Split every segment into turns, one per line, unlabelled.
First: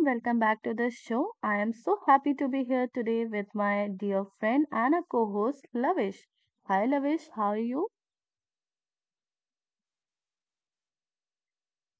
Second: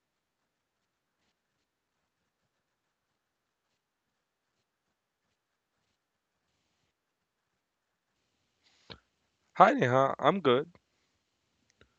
welcome back to the show. I am so happy to be here today with my dear friend and a co-host Lavish. Hi Lavish, how are you?
Hi Neha, I'm good.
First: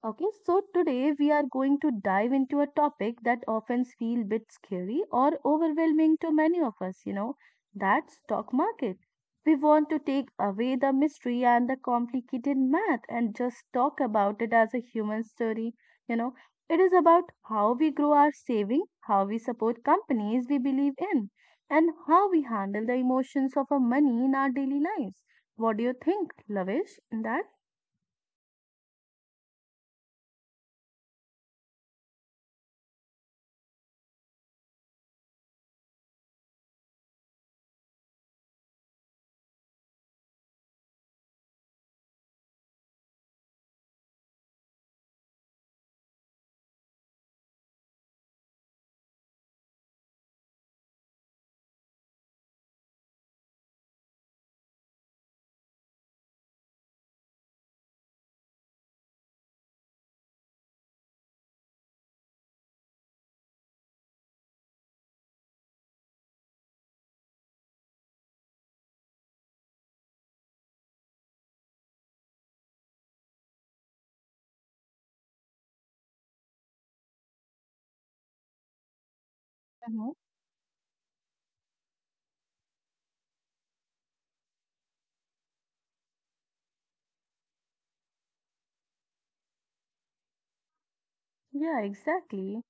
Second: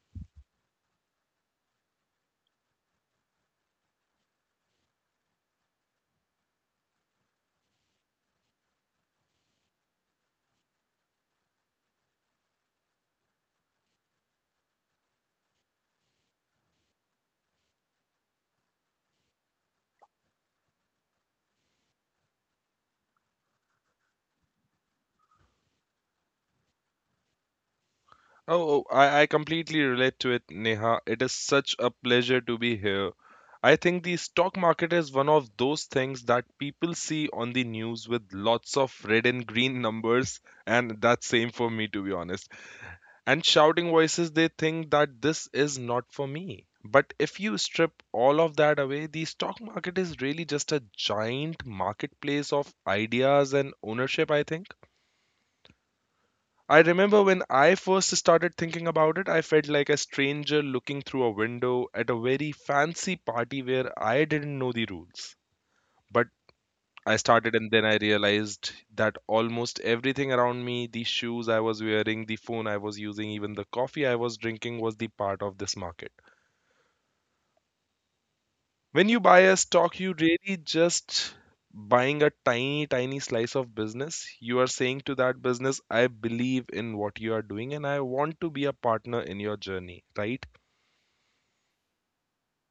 Okay, so today we are going to dive into a topic that often feels a bit scary or overwhelming to many of us, that's stock market. We want to take away the mystery and the complicated math and just talk about it as a human story, you know. It is about how we grow our saving, how we support companies we believe in, and how we handle the emotions of our money in our daily lives. What do you think, Lavish, in that?
Oh, I completely relate to it, Neha. It is such a pleasure to be here. I think the stock market is one of those things that people see on the news with lots of red and green numbers, and that's same for me to be honest. And shouting voices, they think that this is not for me. But if you strip all of that away, the stock market is really just a giant marketplace of ideas and ownership, I think. I remember when I first started thinking about it, I felt like a stranger looking through a window at a very fancy party where I didn't know the rules. But I started and then I realized that almost everything around me, the shoes I was wearing, the phone I was using, even the coffee I was drinking was the part of this market. When you buy a stock,
Mhm.
you really just buying a tiny, tiny slice of business. You are saying to that business, I believe in what you are doing and I want to be a partner in your journey, right?
Yeah, exactly.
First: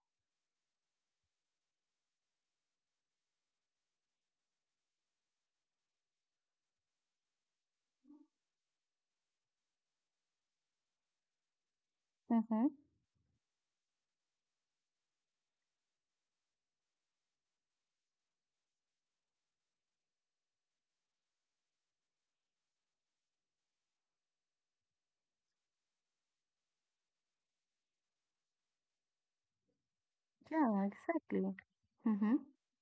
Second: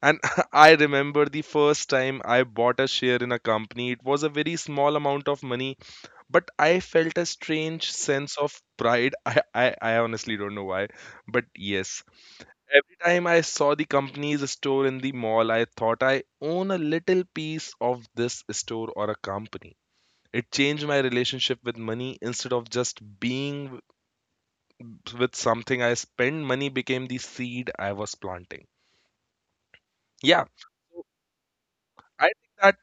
And I remember the first time I bought a share in a company. It was a very small amount of money, but I felt a strange sense of pride. I honestly don't know why, but yes,
Mm-hmm.
every time I saw the company's store in the mall, I thought I own a little piece of this store or a company. It changed my relationship with money. Instead of just being with something I spend, money became the seed I was planting. Yeah,
Yeah,
so
exactly.
I
Mm-hmm.
think that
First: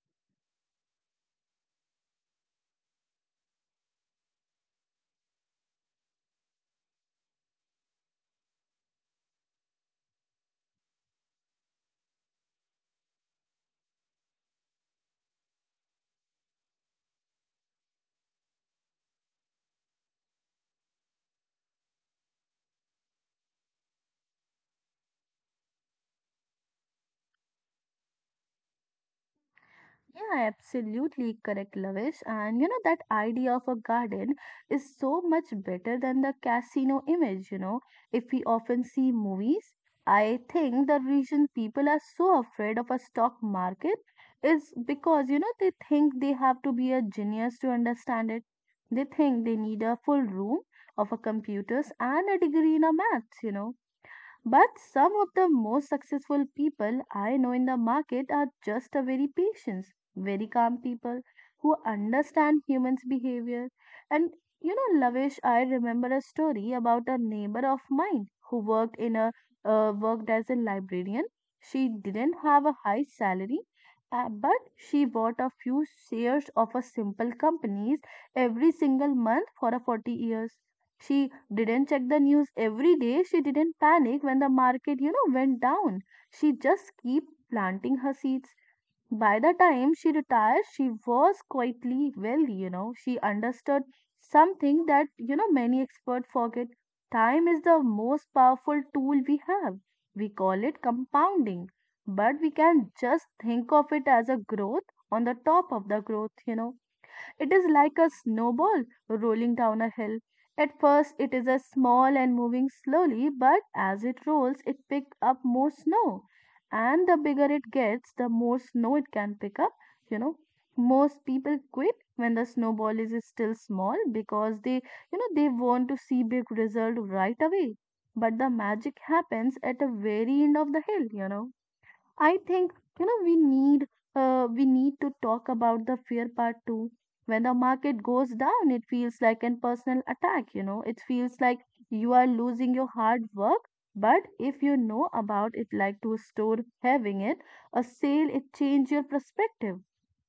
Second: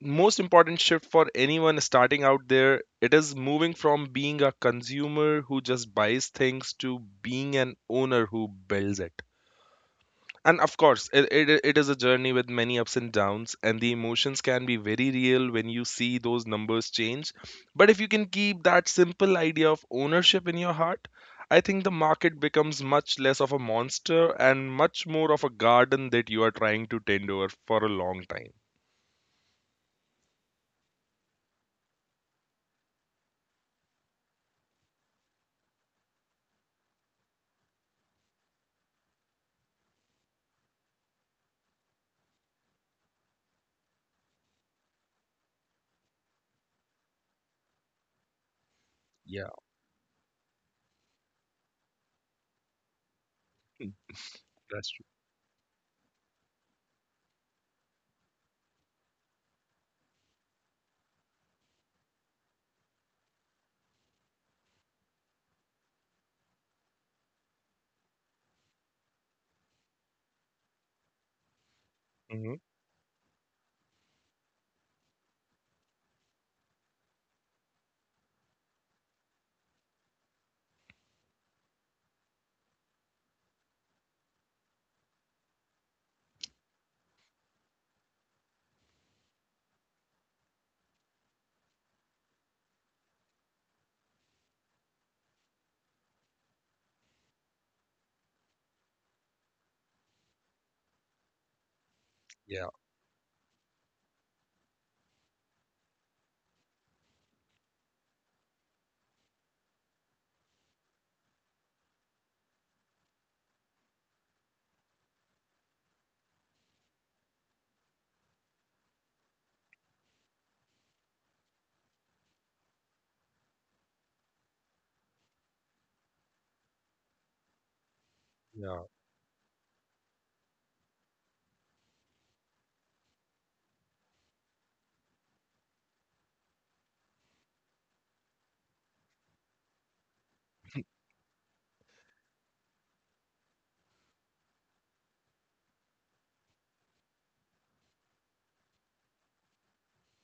most important shift for anyone starting out there, it is moving from being a consumer who just buys things to being an owner who builds it. And of course, it is a journey with many ups and downs, and the emotions can be very real when you see those numbers change. But if you can keep that simple idea of ownership in your heart, I think the market becomes much less of a monster and much more of a garden that you are trying to tend over for a long time.
Yeah, absolutely correct, Lavish. And that idea of a garden is so much better than the casino image. If we often see movies, I think the reason people are so afraid of a stock market is because they think they have to be a genius to understand it. They think
Yeah,
they need a full room of a computers and a degree in a maths. But
that's true.
some of the most successful people I know in the market are just a very patient, very calm people who understand humans' behavior. And Lavish, I remember a story about a neighbor of mine who worked in a worked as a librarian. She didn't
Hmm.
have a high salary, but she bought a few shares of a simple companies every single month for a 40 years. She didn't check the news every day. She didn't panic when the market, went down. She just keep planting her seeds. By the time she retired, she was quietly wealthy, She understood something that, many experts forget. Time is the most powerful tool we have. We call it compounding, but we
Yeah,
can just think of it as a growth on the top of the growth. It is like a snowball rolling down a hill. At first, it is a small and moving slowly, but as it rolls, it picks up more snow. And the bigger it gets, the more snow it can pick up. You know, most people quit when the snowball is still small because they, they want to see big result right away. But the
yeah,
magic happens at the very end of the hill. I think you know we need we need to talk about the fear part too. When the market goes down, it feels like an personal attack. It feels like you are losing your hard work. But if you know about it, like to store having it, a sale, it change your perspective.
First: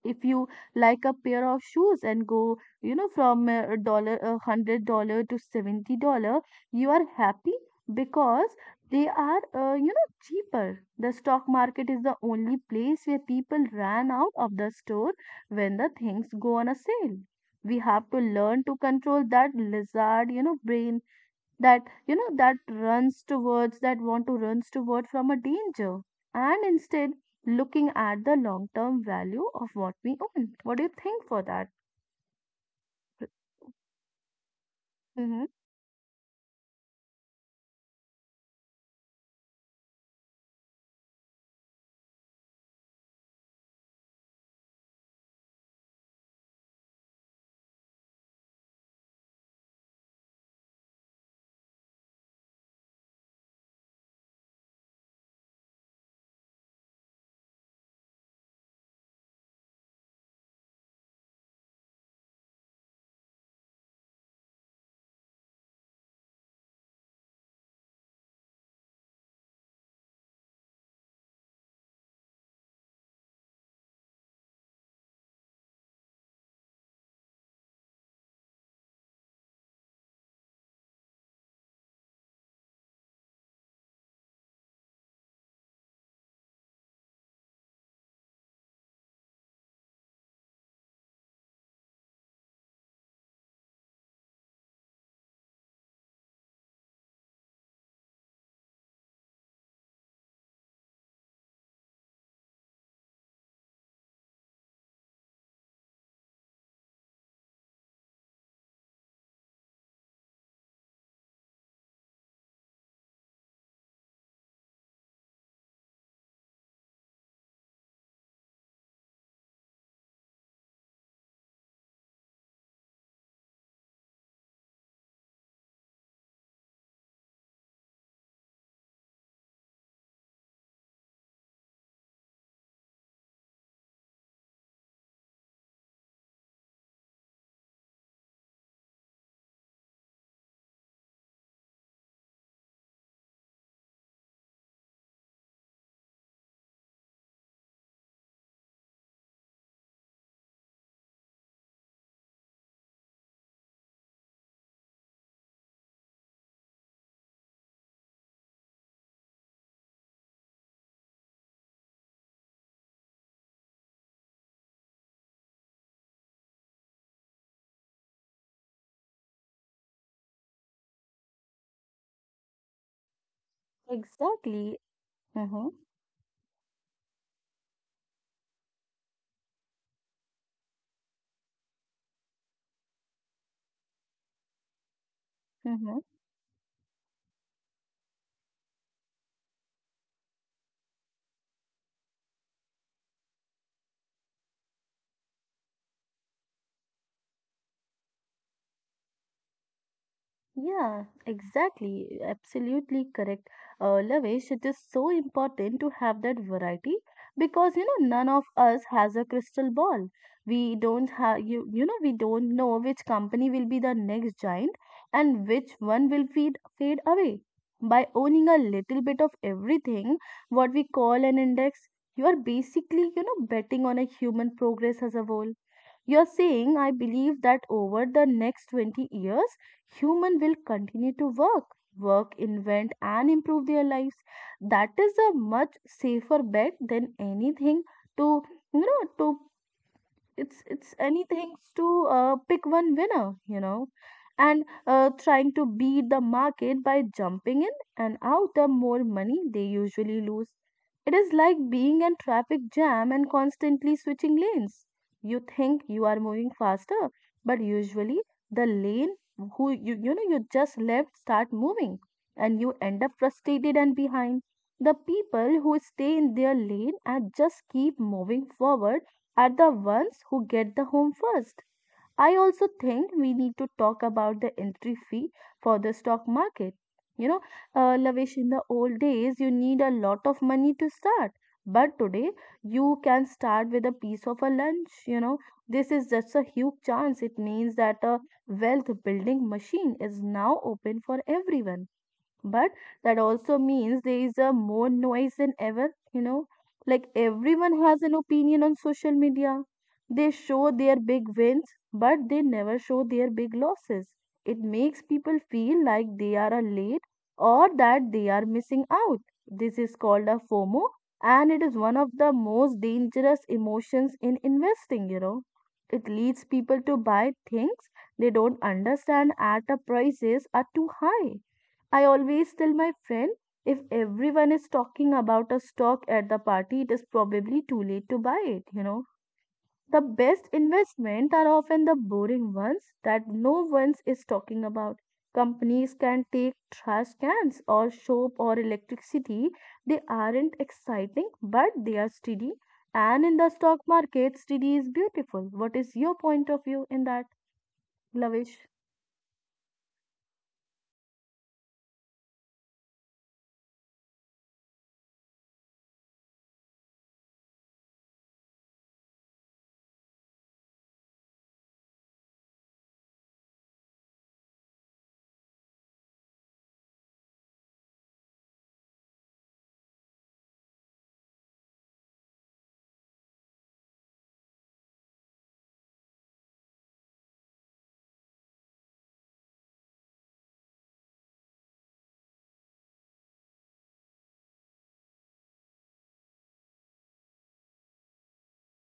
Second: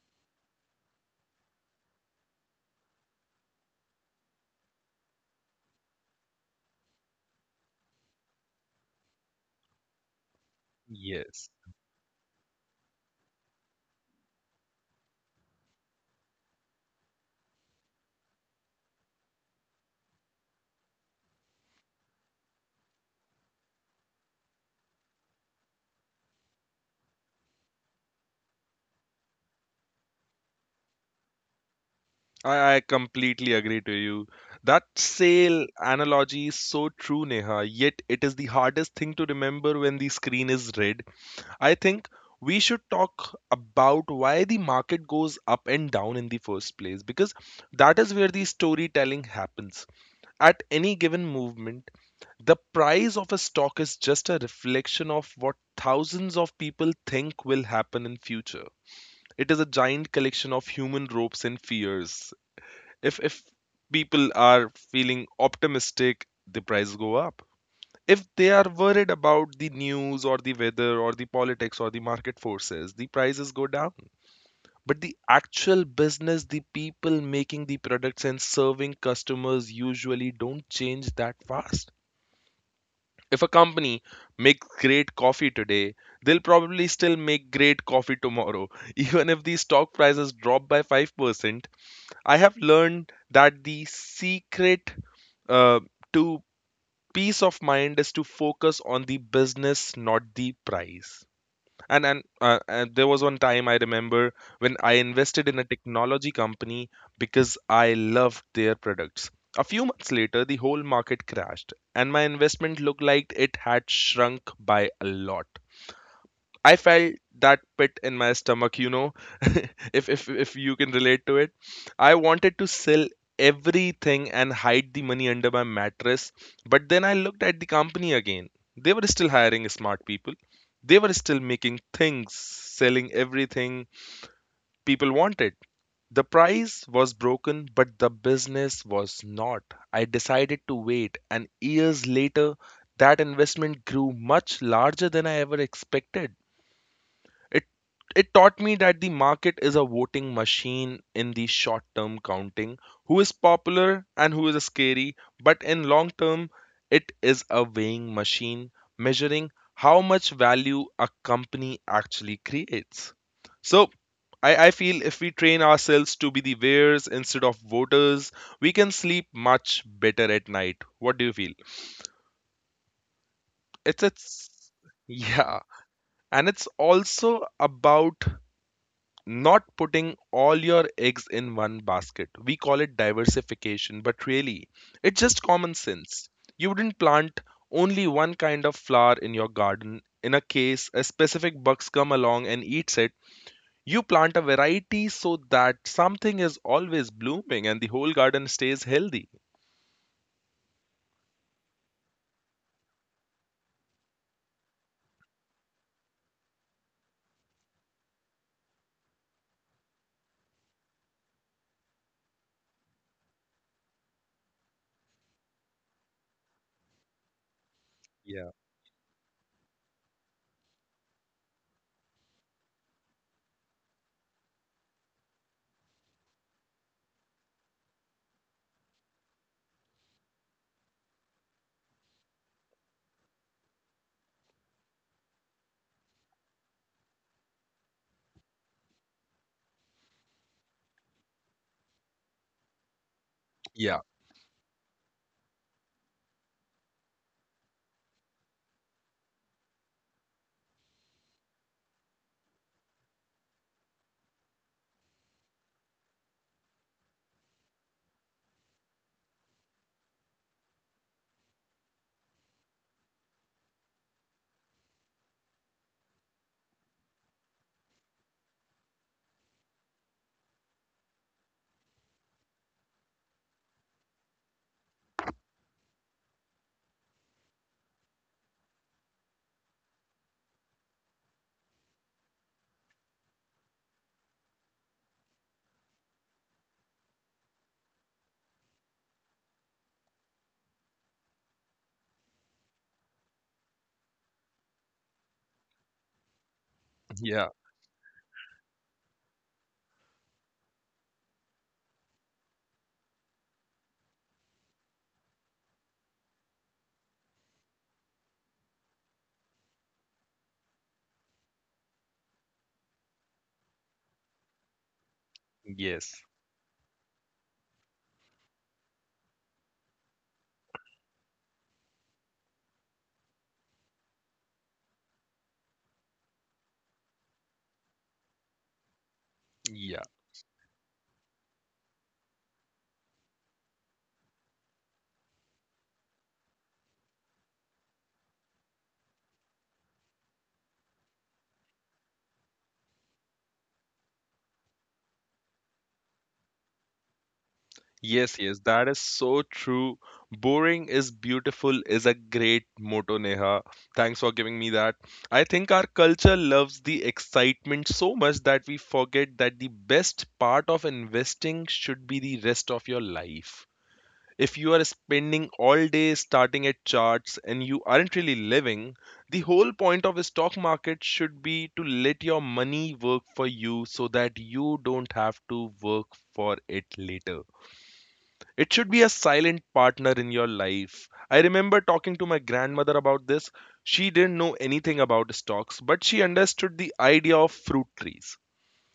If you like a pair of shoes and go, from a dollar, $100 to $70, you are happy because they are, cheaper. The stock
yes.
market is the only place where people ran out of the store when the things go on a sale. We have to learn to control that lizard, brain that, that runs towards, that want to runs toward from a danger. And instead, looking at the long-term value of what we own. What do you think for that?
I completely agree to you. That
Mm-hmm.
sale analogy is so true, Neha, yet it is the hardest thing to remember when the screen is red. I think we should talk about why the market goes up and down in the first place because that is where the storytelling happens. At any given movement, the price of a stock is just a reflection of what thousands of people think will happen in future. It is a giant collection of human ropes and fears. If people are feeling optimistic, the prices go up. If they are worried about the news or the weather or the politics or the market forces, the prices go down. But the actual business, the people making the products and serving customers, usually don't change that fast. If a company makes great coffee today, they'll probably still make great coffee tomorrow. Even if the stock prices drop by 5%. I have learned that the secret uh, to peace of mind is to focus on the business, not the price. And there was one time I remember when I invested in a technology company because I loved their products. A few months later the whole market crashed and my investment looked like it had shrunk by a lot. I felt that pit in my stomach, if you can relate to it. I wanted to sell everything and hide the money under my mattress, but then I looked at the company again. They were still hiring smart people. They were still making things, selling everything people wanted. The price was broken, but the business was not. I decided to wait, and years later, that investment grew much larger than I ever expected. It taught me that the market is a voting machine in the short term, counting who is popular and who is scary, but in long term it is a weighing machine, measuring how much value a company actually creates. So I feel if we train ourselves to be the weighers instead of voters, we can sleep much better at night. What do you feel? It's
Exactly.
Yeah.
Mm-hmm.
And it's also about not putting all your eggs in one basket. We call it diversification, but really, it's just common sense. You wouldn't plant only one kind of flower in your garden. In a case a specific bugs come along and eats it, you plant a variety so that something is always blooming and the whole garden stays healthy.
Yeah, exactly. Absolutely correct. Lavesh, it is so important to have that variety because none of us has a crystal ball. We don't have we don't know which company will be the next giant and which one will feed fade away. By
Yeah,
owning a little bit of everything, what we call an index, you are basically betting on a human progress as a whole. You're saying I believe that over the next 20 years, human will continue to work, invent, and improve their lives. That is a much safer bet than anything to you know to it's anything to pick one winner
yeah,
and trying to beat the market by jumping in and out the more money they usually lose. It is like being in traffic jam and constantly switching lanes. You think you are moving faster, but usually the lane who you just left start moving, and you end up frustrated and behind. The people who stay in their lane and just keep moving forward are the ones who get the home first. I also think we need to talk about the entry fee for the stock market. You know, Lavish, in the old days, you need a lot of money to start. But today, you can start with a piece of a lunch. This is just a huge chance. It means that a wealth building machine is now open for everyone, but that also means there is a more noise than ever like
yeah,
everyone has an opinion on social media. They show their big wins, but they never show their big losses. It makes people feel like they are a late or that they are missing out. This is called a fomo, and it is one of the most dangerous emotions in investing.
yes,
It leads people to buy things they don't understand at the prices are too high. I always tell my friend, if everyone is talking about a stock at the party, it is probably too late to buy it.
yeah.
The best investments are often the boring ones that no one is talking about. Companies can take trash cans or soap or electricity. They aren't exciting, but they are steady. And in the stock market, steady is beautiful. What is your point of view in that,
Yes, yes,
Lavish?
that is so true. Boring is beautiful is a great motto, Neha. Thanks for giving me that. I think our culture loves the excitement so much that we forget that the best part of investing should be the rest of your life. If you are spending all day starting at charts and you aren't really living, the whole point of a stock market should be to let your money work for you so that you don't have to work for it later. It should be a silent partner in your life. I remember talking to my grandmother about this. She didn't know anything about stocks, but she understood the idea of fruit trees.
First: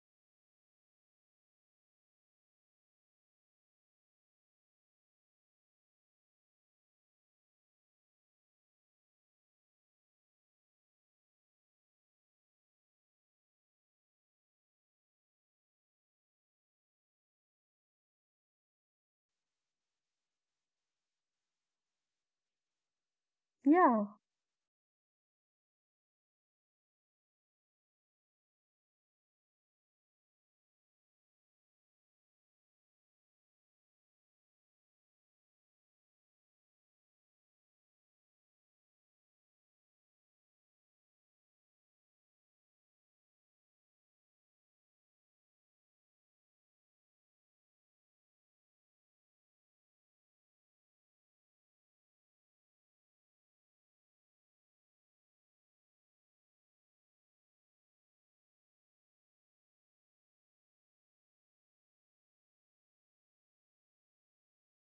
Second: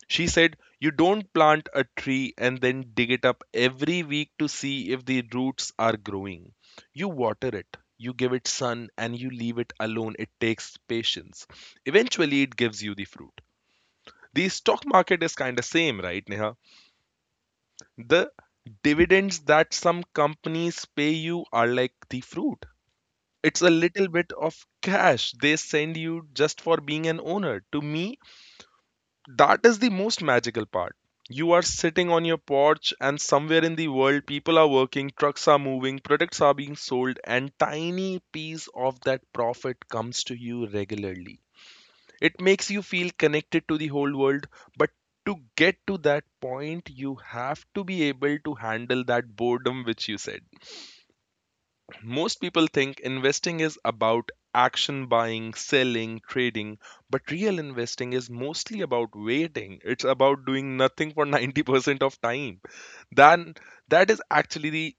She said, "You don't plant a tree and then dig it up every week to see if the roots are growing. You water it, you give it sun, and you leave it alone. It takes patience. Eventually, it gives you the fruit." The stock market is kind of same, right, Neha? The dividends that some companies pay you are like the fruit. It's a
Yeah.
little bit of cash they send you just for being an owner. To me, that is the most magical part. You are sitting on your porch, and somewhere in the world, people are working, trucks are moving, products are being sold, and tiny piece of that profit comes to you regularly. It makes you feel connected to the whole world, but to get to that point, you have to be able to handle that boredom which you said. Most people think investing is about action buying, selling, trading, but real investing is mostly about waiting. It's about doing nothing for 90% of time. Then that is actually the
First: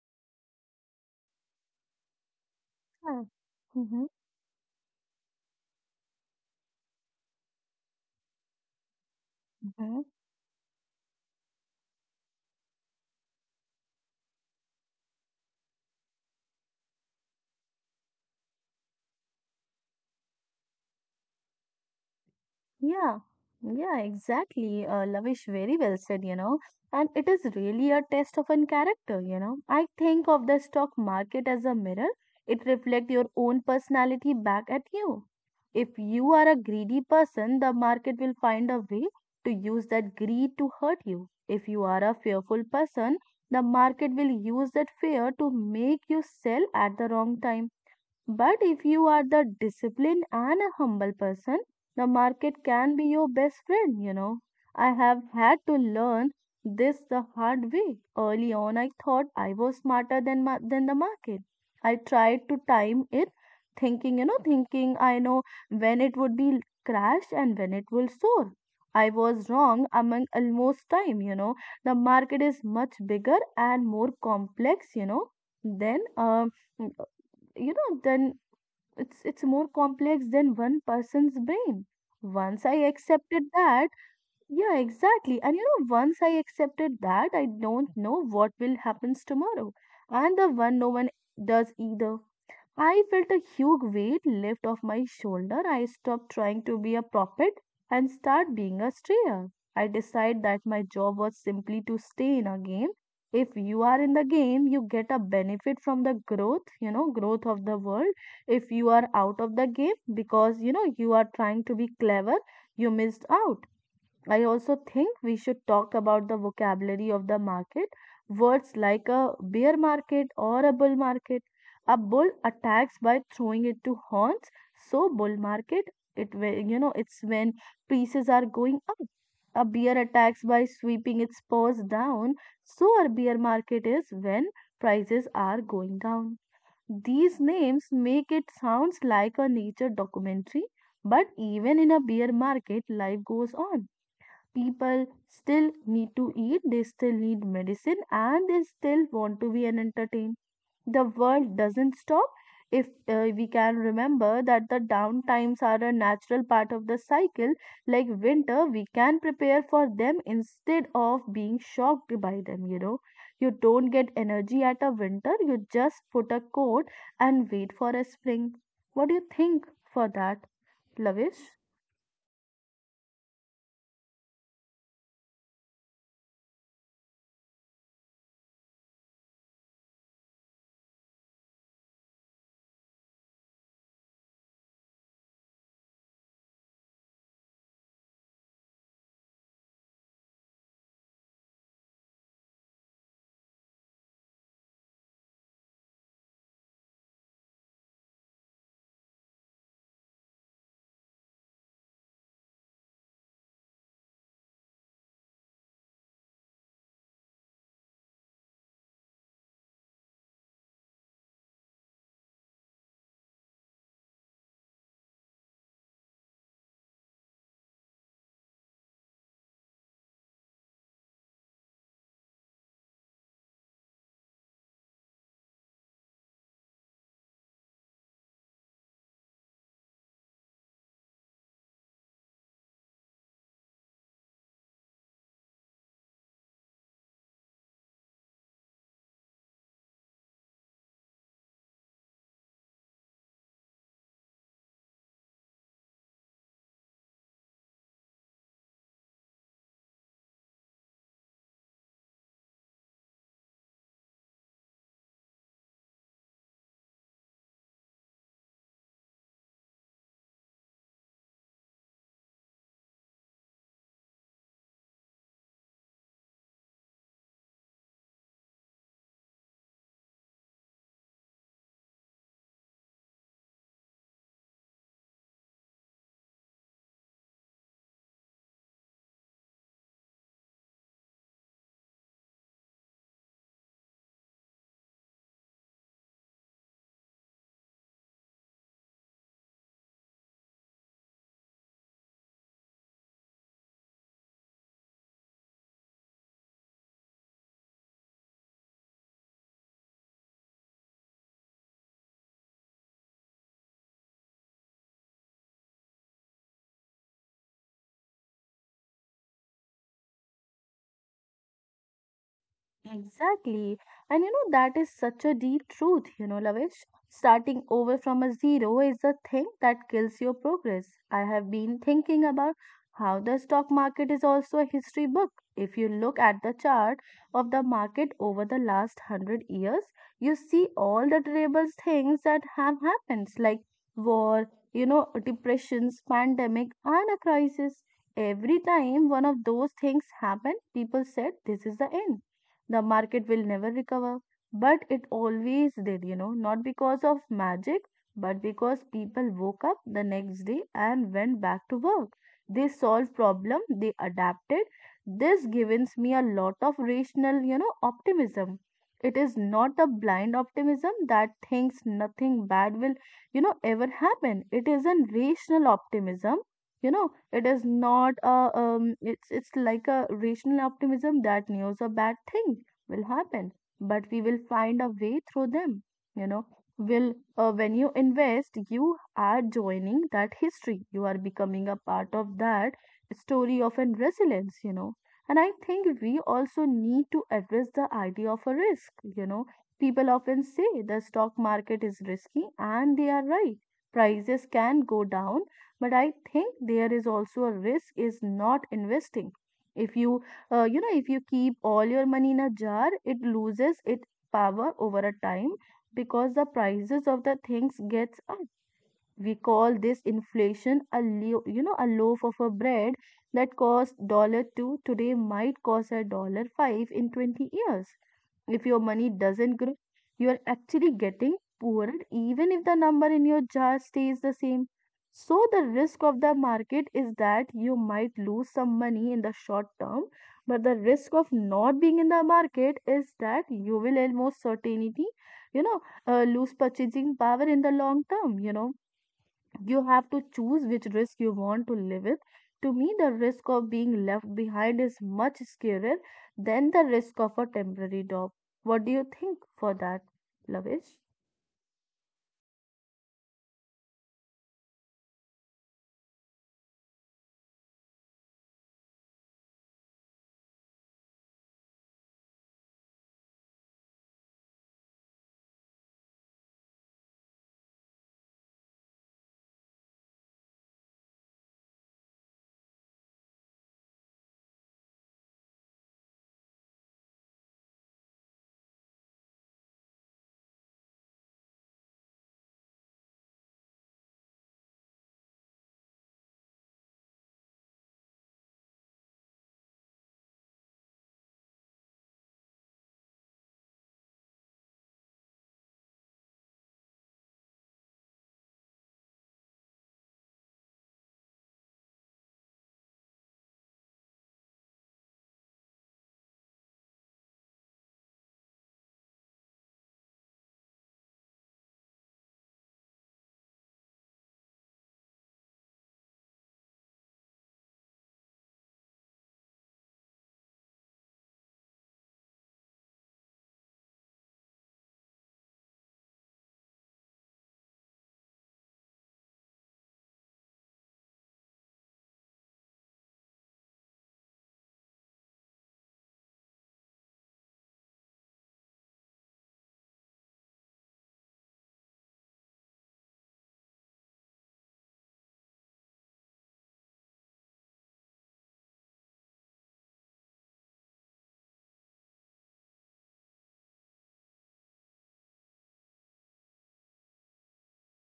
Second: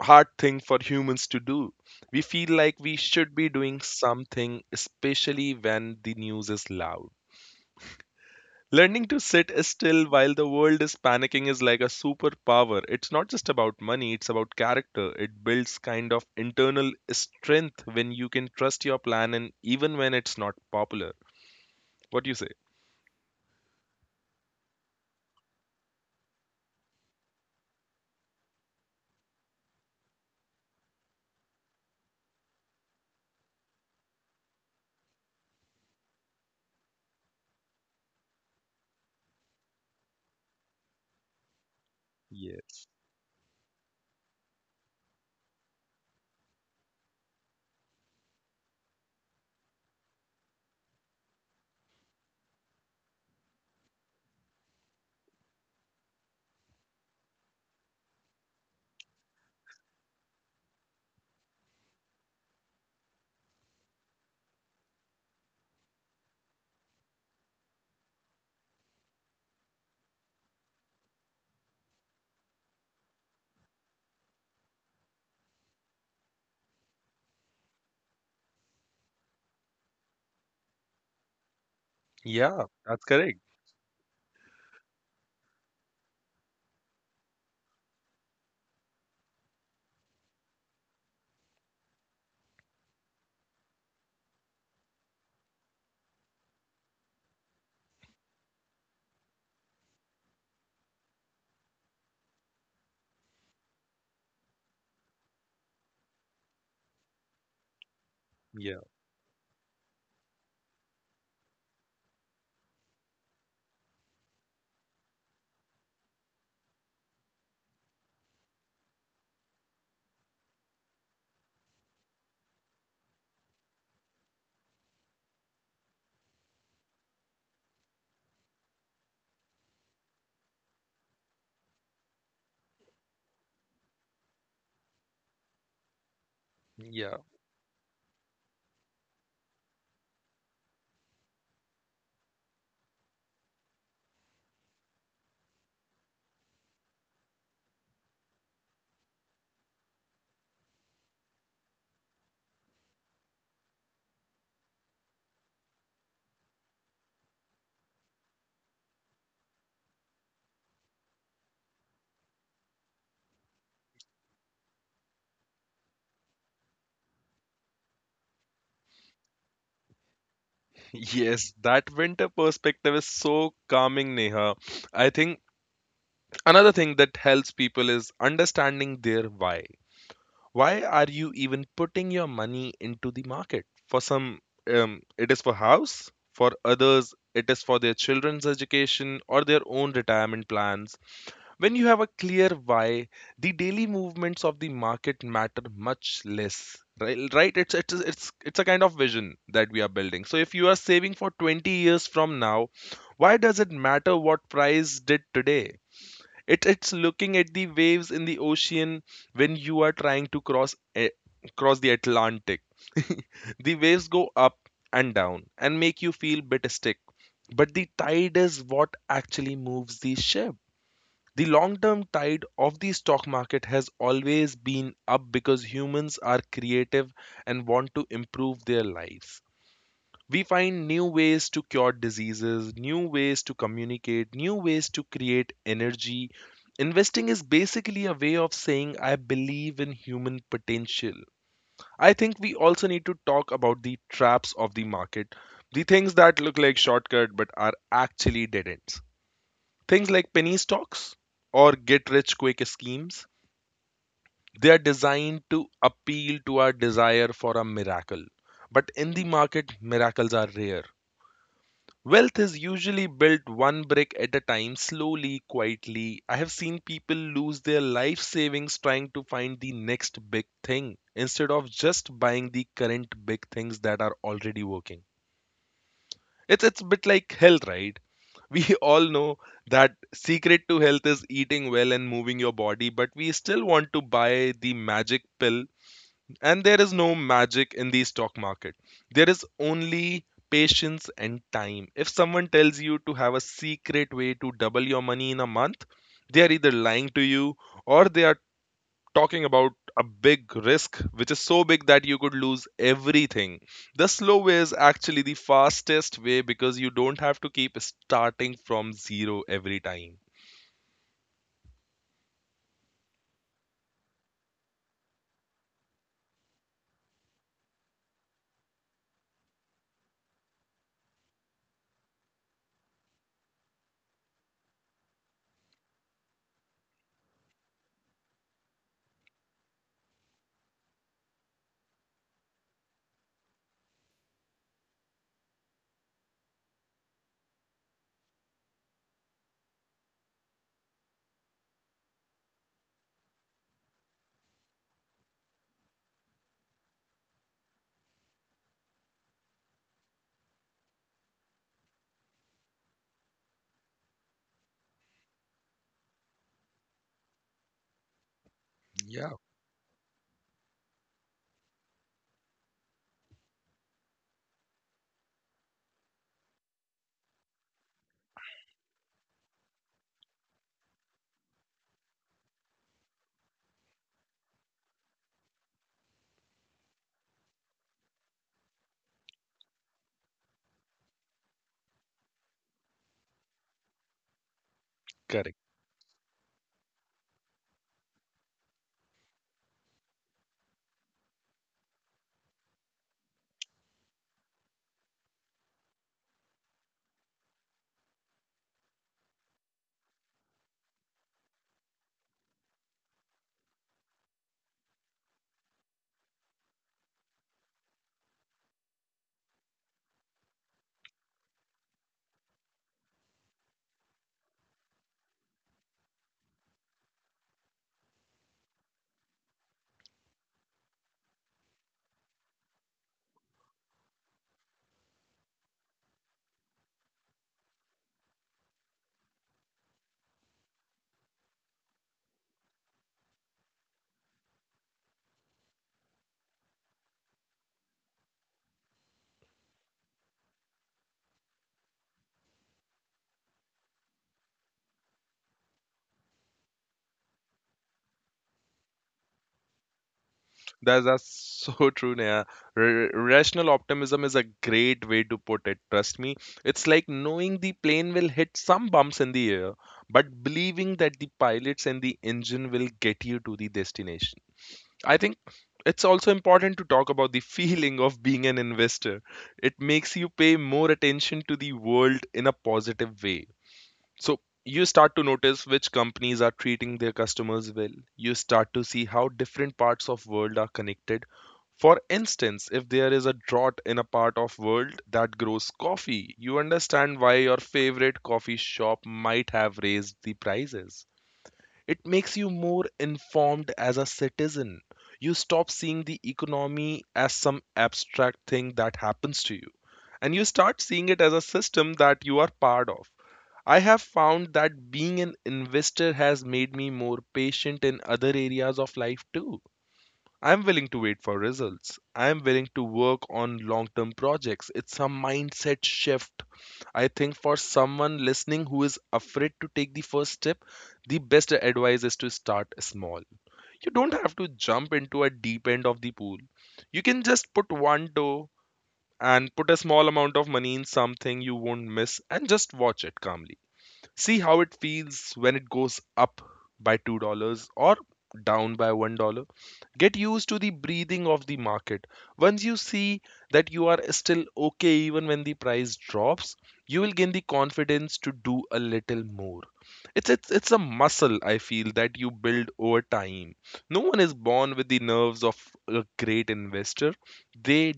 hard thing for humans to do. We feel like we
Yeah.
should be doing something, especially when the news is loud. Learning to sit still
Mhm.
while the world is panicking is like a superpower. It's not just about money, it's about character. It builds kind of internal strength when you can trust your plan and even when it's not popular. What do you say?
Yeah, yeah, exactly. Lavish, very well said. And it is really a test of an character. I think of the stock market as a mirror. It reflects your own personality back at you. If you are a greedy person, the market will find a way to use that greed to hurt you. If you are a fearful
Yes.
person, the market will use that fear to make you sell at the wrong time. But if you are the disciplined and a humble person, the market can be your best friend. I have had to learn this the hard way. Early on, I thought I was smarter than than the market. I tried to time it, thinking I know when it would be crash and when it will soar. I was wrong among almost time. The market is much bigger and more complex, than um, you know than it's more complex than one person's brain.
Yeah,
Once I
that's correct.
accepted that, yeah, exactly, and once I accepted that I don't know what will happens tomorrow, and the one no one does either. I felt a huge weight lift off my shoulder. I stopped trying to be a prophet and start being a strayer. I decided that my job was simply to stay in a game. If you are in the game, you get a benefit from the growth, growth of the world. If
Yeah,
you are out of the game because, you are trying to be clever, you missed out. I also think we should talk about the vocabulary of the market. Words like a bear market or a bull market. A bull attacks by throwing it to horns. So bull market, it it's when prices are going up. A bear attacks by sweeping its paws down. So a bear market is when prices are going down.
yeah.
These names make it sounds like a nature documentary, but even in a bear market, life goes on. People still need to eat, they still need medicine, and they still want to be an entertained. The world doesn't stop. If we can remember that the down times are a natural part of the cycle. Like winter, we can prepare for them instead of being shocked by them, you know. You don't get energy at a winter, you just put a coat and wait for a spring. What do you think for that, Lavish?
Yes, that winter perspective is so calming, Neha. I think another thing that helps people is understanding their why. Why are you even putting your money into the market? For some it is for house, for others it is for their children's education or their own retirement plans. When you have a clear why, the daily movements of the market matter much less, right, right? It's a kind of vision that we are building. So if you are saving for 20 years from now, why does it matter what price did today? It's looking at the waves in the ocean when you are trying to cross a, cross the Atlantic. The waves go up and down and make you feel bit stick. But the tide is what actually moves the ship. The long-term tide of the stock market has always been up because humans are creative and want to improve their lives. We find new ways to cure diseases, new ways to communicate, new ways to create energy. Investing is basically a way of saying, I believe in human potential. I think we also need to talk about the traps of the market, the things that look like shortcut but are actually dead ends. Things like penny stocks or get rich quick schemes, they are designed to appeal to our desire for a miracle. But in the market, miracles are rare. Wealth is usually built one brick at a time, slowly, quietly. I have seen people lose their life savings trying to find the next big thing instead of just buying the current big things that are already working. It's a bit like health, right? We all know that secret to health is eating well and moving your body, but we still want to buy the magic pill. And there is no magic in the stock market. There is only patience and time. If someone tells you to have a secret way to double your money in a month, they are either lying to you or they are talking about a big risk which is so big that you could lose everything. The slow way is actually the fastest way because you don't have to keep starting from zero every time.
Exactly. And that is such a deep truth, Lavish. Starting over from a zero is the thing that kills your progress. I have been thinking about how the stock market is also a history book. If you look at the chart of the market over the last hundred years, you see all the terrible things that have happened, like war, depressions, pandemic, and a crisis. Every time one of those things happened, people said, "This is the end, the market will never recover." But it always did, not because of magic, but because people woke up the next day and went back to work. They solved problem, they adapted. This gives me a lot of rational, optimism. It is
Yeah,
not a blind optimism that thinks nothing bad will, ever happen. It is an rational optimism it is not a it's like a rational optimism that knows a bad thing will happen, but we will find a way through them. You know, will When you invest, you are joining that history. You are becoming a part of that story of an resilience. And I
correct.
think we also need to address the idea of a risk. People often say the stock market is risky, and they are right. Prices can go down, but I think there is also a risk is not investing if you you know if you keep all your money in a jar, it loses its power over a time because the prices of the things gets up. We call this inflation a lo- you know a loaf of a bread that cost dollar 2 today might cost a dollar 5 in 20 years. If your money doesn't grow, you are actually getting poorer even if the number in your jar stays the same. So, the risk of the market is that you might lose some money in the short term, but the risk of not being in the market is that you will almost certainty, you know, lose purchasing power in the long term. You have to choose which risk you want to live with. To me, the risk of being left behind is much scarier than the risk of a temporary job. What do you think for that, Lavish?
That's so true, Neha. Rational optimism is a great way to put it. Trust me, it's like knowing the plane will hit some bumps in the air, but believing that the pilots and the engine will get you to the destination. I think it's also important to talk about the feeling of being an investor. It makes you pay more attention to the world in a positive way. So you start to notice which companies are treating their customers well. You start to see how different parts of world are connected. For instance, if there is a drought in a part of world that grows coffee, you understand why your favorite coffee shop might have raised the prices. It makes you more informed as a citizen. You stop seeing the economy as some abstract thing that happens to you, and you start seeing it as a system that you are part of. I have found that being an investor has made me more patient in other areas of life too. I'm willing to wait for results. I'm willing to work on long term projects. It's a mindset shift. I think for someone listening who is afraid to take the first step, the best advice is to start small. You don't have to jump into a deep end of the pool. You can just put one toe and put a small amount of money in something you won't miss and just watch it calmly. See how it feels when it goes up by $2 or down by $1. Get used to the breathing of the market. Once you see that you are still okay even when the price drops, you will gain the confidence to do a little more. It's a muscle I feel that you build over time. No one is born with the nerves of a great investor. They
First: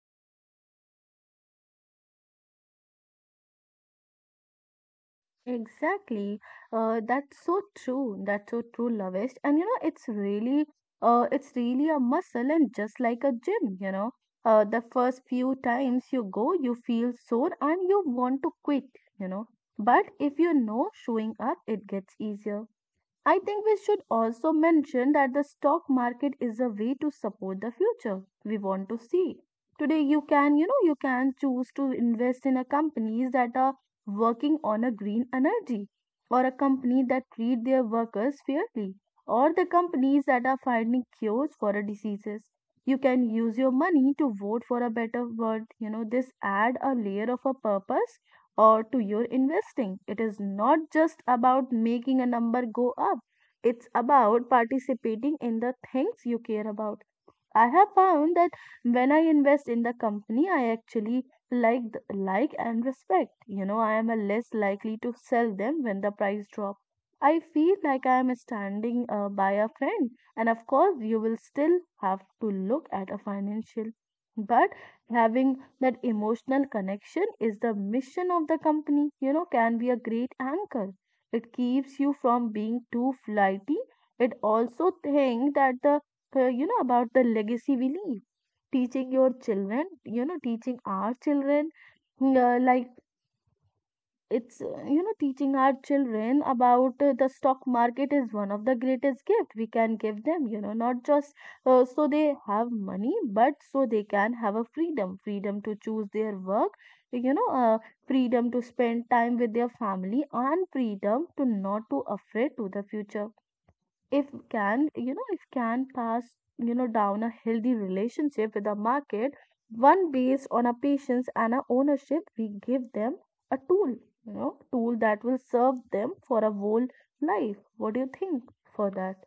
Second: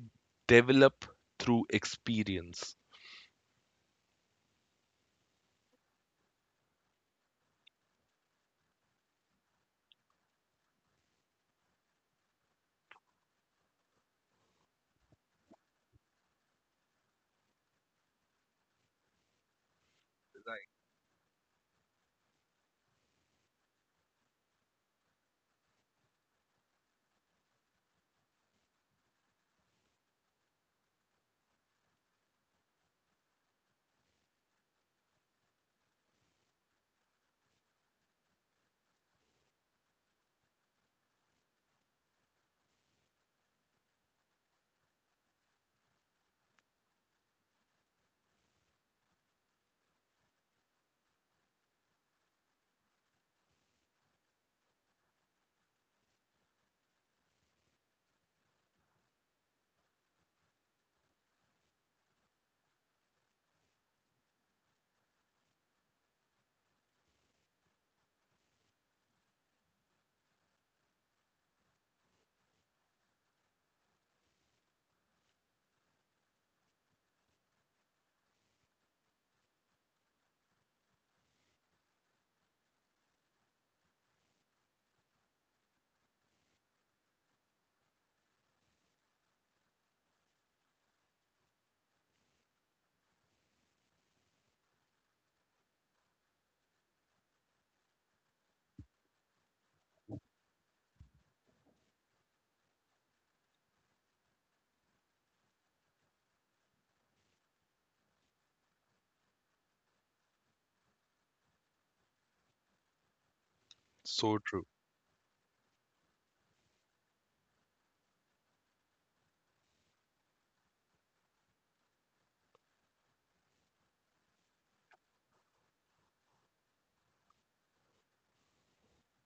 develop through experience.
Exactly. That's so true. That's so true, Lavish. And you know, it's really a muscle, and just like a gym, the first few times you go, you feel sore and you want to quit, you know. But if you know showing up, it gets easier. I think we should also mention that the stock market is a way to support the future we want to see. Today you can, you can choose to invest in a companies that are working on a green energy or a company that treat their workers fairly or the companies that are finding cures for a diseases. You can use your money to vote for a better world. This add a layer of a purpose or to your investing. It is not just about making a number go up, it's about participating in the things you care about. I have found that when I invest in the company, I actually like and respect. I am a less likely to sell them when the price drop. I feel like I am standing by a friend, and of course, you will still have to look at a financial. But having that emotional connection is the mission of the company. You know, can be a great anchor. It keeps you from being too flighty. It also think that the about the legacy we leave, teaching your children you know teaching our children, like it's you know teaching our children about, the stock market is one of the greatest gift we can give them, you know, not just, so they have money but so they can have a freedom to choose their work, you know uh, freedom to spend time with their family and freedom to not to afraid to the future.
So true.
If can pass down a healthy relationship with the market, one based on a patience and a ownership, we give them a tool you know tool that will serve them for a whole life. What do you think for that,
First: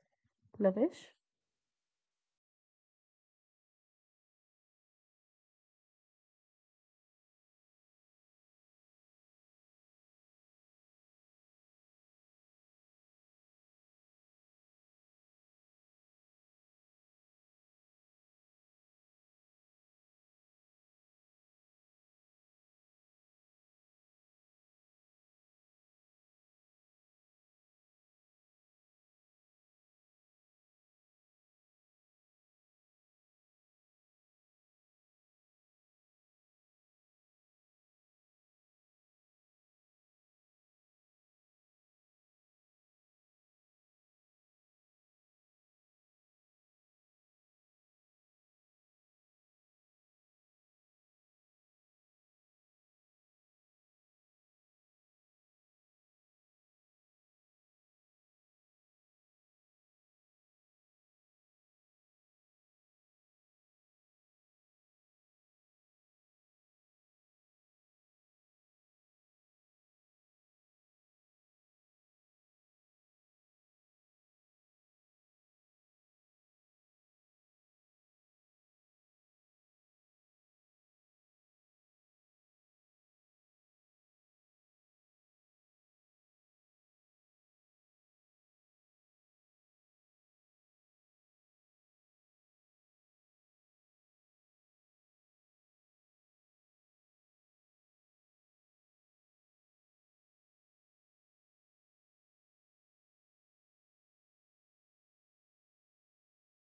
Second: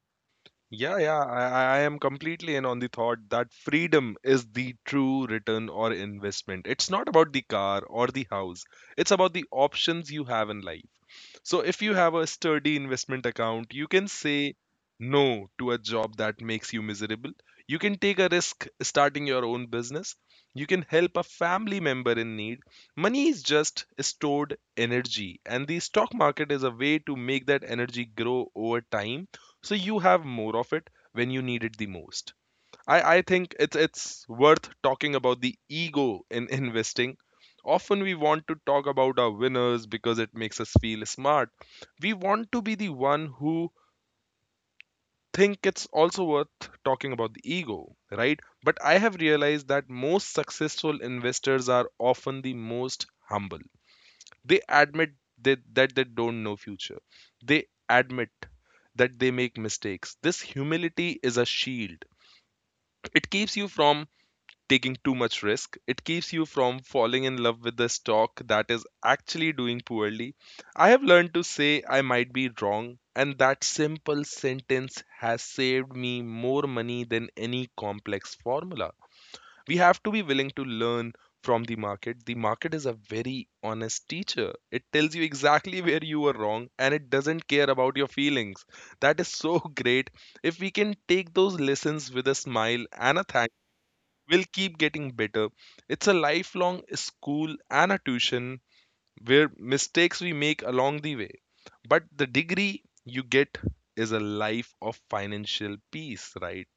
Yeah,
Lavish?
yeah, I am completely in on the thought that freedom is the true return or investment. It's not about the car or the house, it's about the options you have in life. So if you have a sturdy investment account, you can say no to a job that makes you miserable. You can take a risk starting your own business. You can help a family member in need. Money is just stored energy, and the stock market is a way to make that energy grow over time so you have more of it when you need it the most. I think it's worth talking about the ego in investing. Often we want to talk about our winners because it makes us feel smart. We want to be the one who think it's also worth talking about the ego, right? But I have realized that most successful investors are often the most humble. They admit that they don't know future. They admit that they make mistakes. This humility is a shield. It keeps you from taking too much risk. It keeps you from falling in love with the stock that is actually doing poorly. I have learned to say I might be wrong, and that simple sentence has saved me more money than any complex formula. We have to be willing to learn from the market. The market is a very honest teacher. It tells you exactly where you were wrong and it doesn't care about your feelings. That is so great. If we can take those lessons with a smile and a thank will keep getting better. It's a lifelong school and a tuition where mistakes we make along the way. But the degree you get is a life of financial peace, right?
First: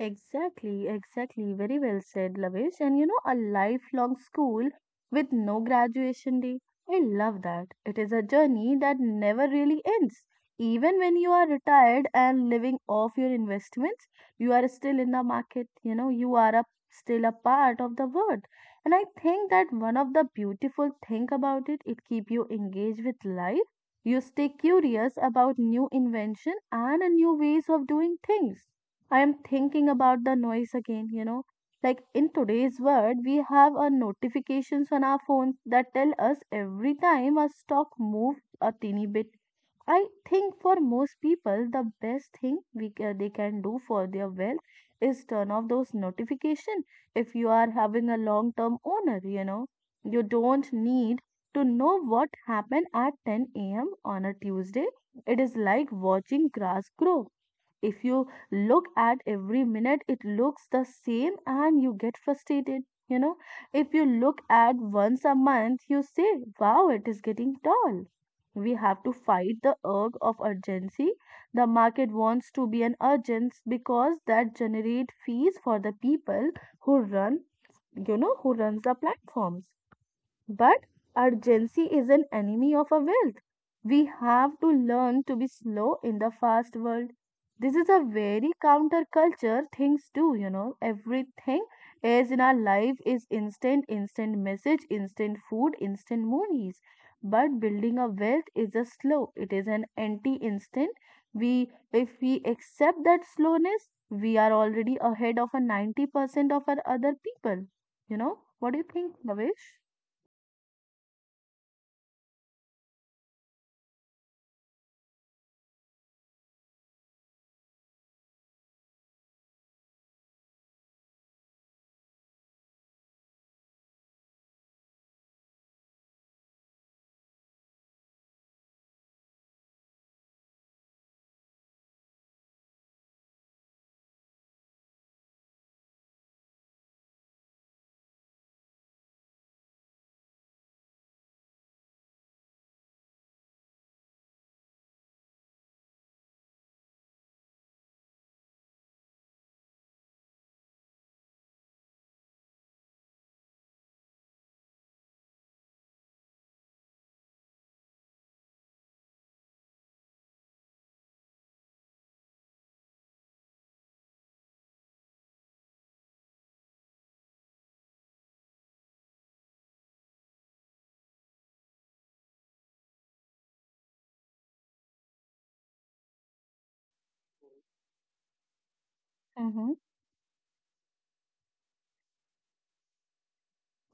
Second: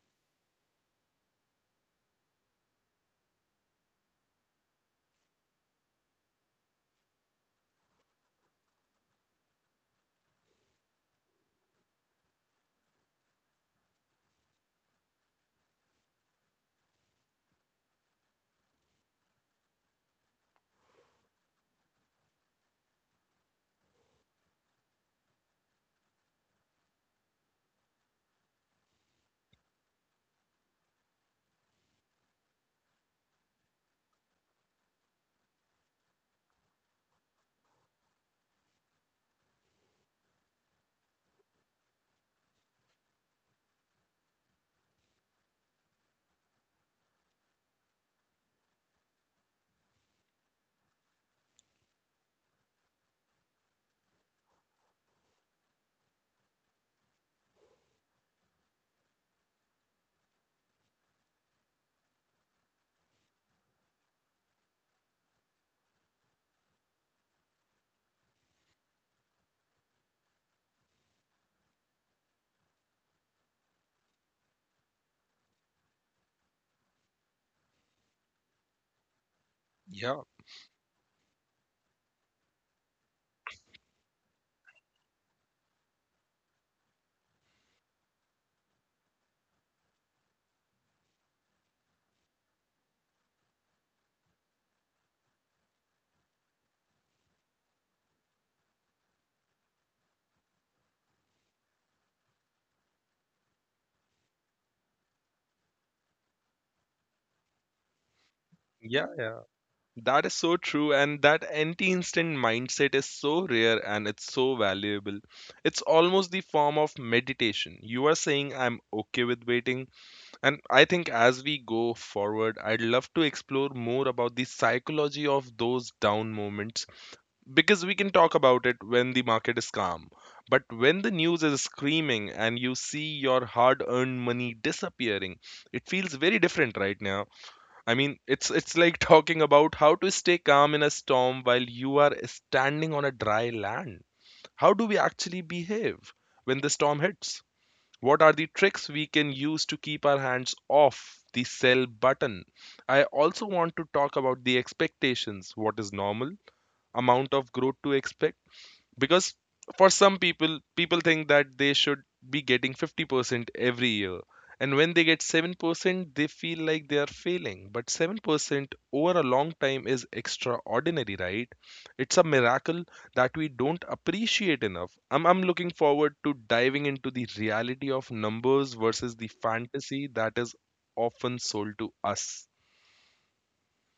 Exactly, exactly. Very well said, Lavish. And you know, a lifelong school with no graduation day. I love that. It is a journey that never really ends. Even when you are retired and living off your investments, you are still in the market. You are still a part of the world. And I think that one of the beautiful thing about it, it keep you engaged with life. You stay curious about new invention and a new ways of doing things. I am thinking about the noise again, you know. Like in today's world, we have our notifications on our phones that tell us every time our stock moves a teeny bit. I think for most people, the best thing they can do for their wealth is turn off those notifications. If you are having a long-term owner, you don't need to know what happened at 10 a.m. on a Tuesday. It is like watching grass grow. If you look at every minute, it looks the same and you get frustrated. You know, if you look at once a month, you say, wow, it is getting tall. We have to fight the urge of urgency. The market wants to be an urgent because that generate fees for the people who run, who runs the platforms.
Yeah.
But urgency is an enemy of our wealth. We have to learn to be slow in the fast world. This is a very counterculture things do. Everything is in our life is instant, instant message, instant food, instant movies. But building a wealth is a slow. It is an anti-instant. We if we accept that slowness, we are already ahead of a 90% of our other people. You know? What do you
Yeah,
think, Navesh?
that is so true, and that anti instant mindset is so rare and it's so valuable. It's almost the form of meditation. You are saying, I'm okay with waiting. And I think as we go forward, I'd love to explore more about the psychology of those down moments because we can talk about it when the market is calm. But when the news is screaming and you see your hard-earned money disappearing, it feels very different right now. I mean, it's like talking about how to stay calm in a storm while you are standing on a dry land. How do we actually behave when the storm hits? What are the tricks we can use to keep our hands off the sell button? I also want to talk about the expectations. What is normal amount of growth to expect? Because for some people people think that they should be getting 50% every year, and when they get 7% they feel like they are failing, but 7% over a long time is extraordinary, right? It's a miracle that we don't appreciate enough. I'm looking forward to diving into the reality of numbers versus the
Mm-hmm.
fantasy that is often sold to us.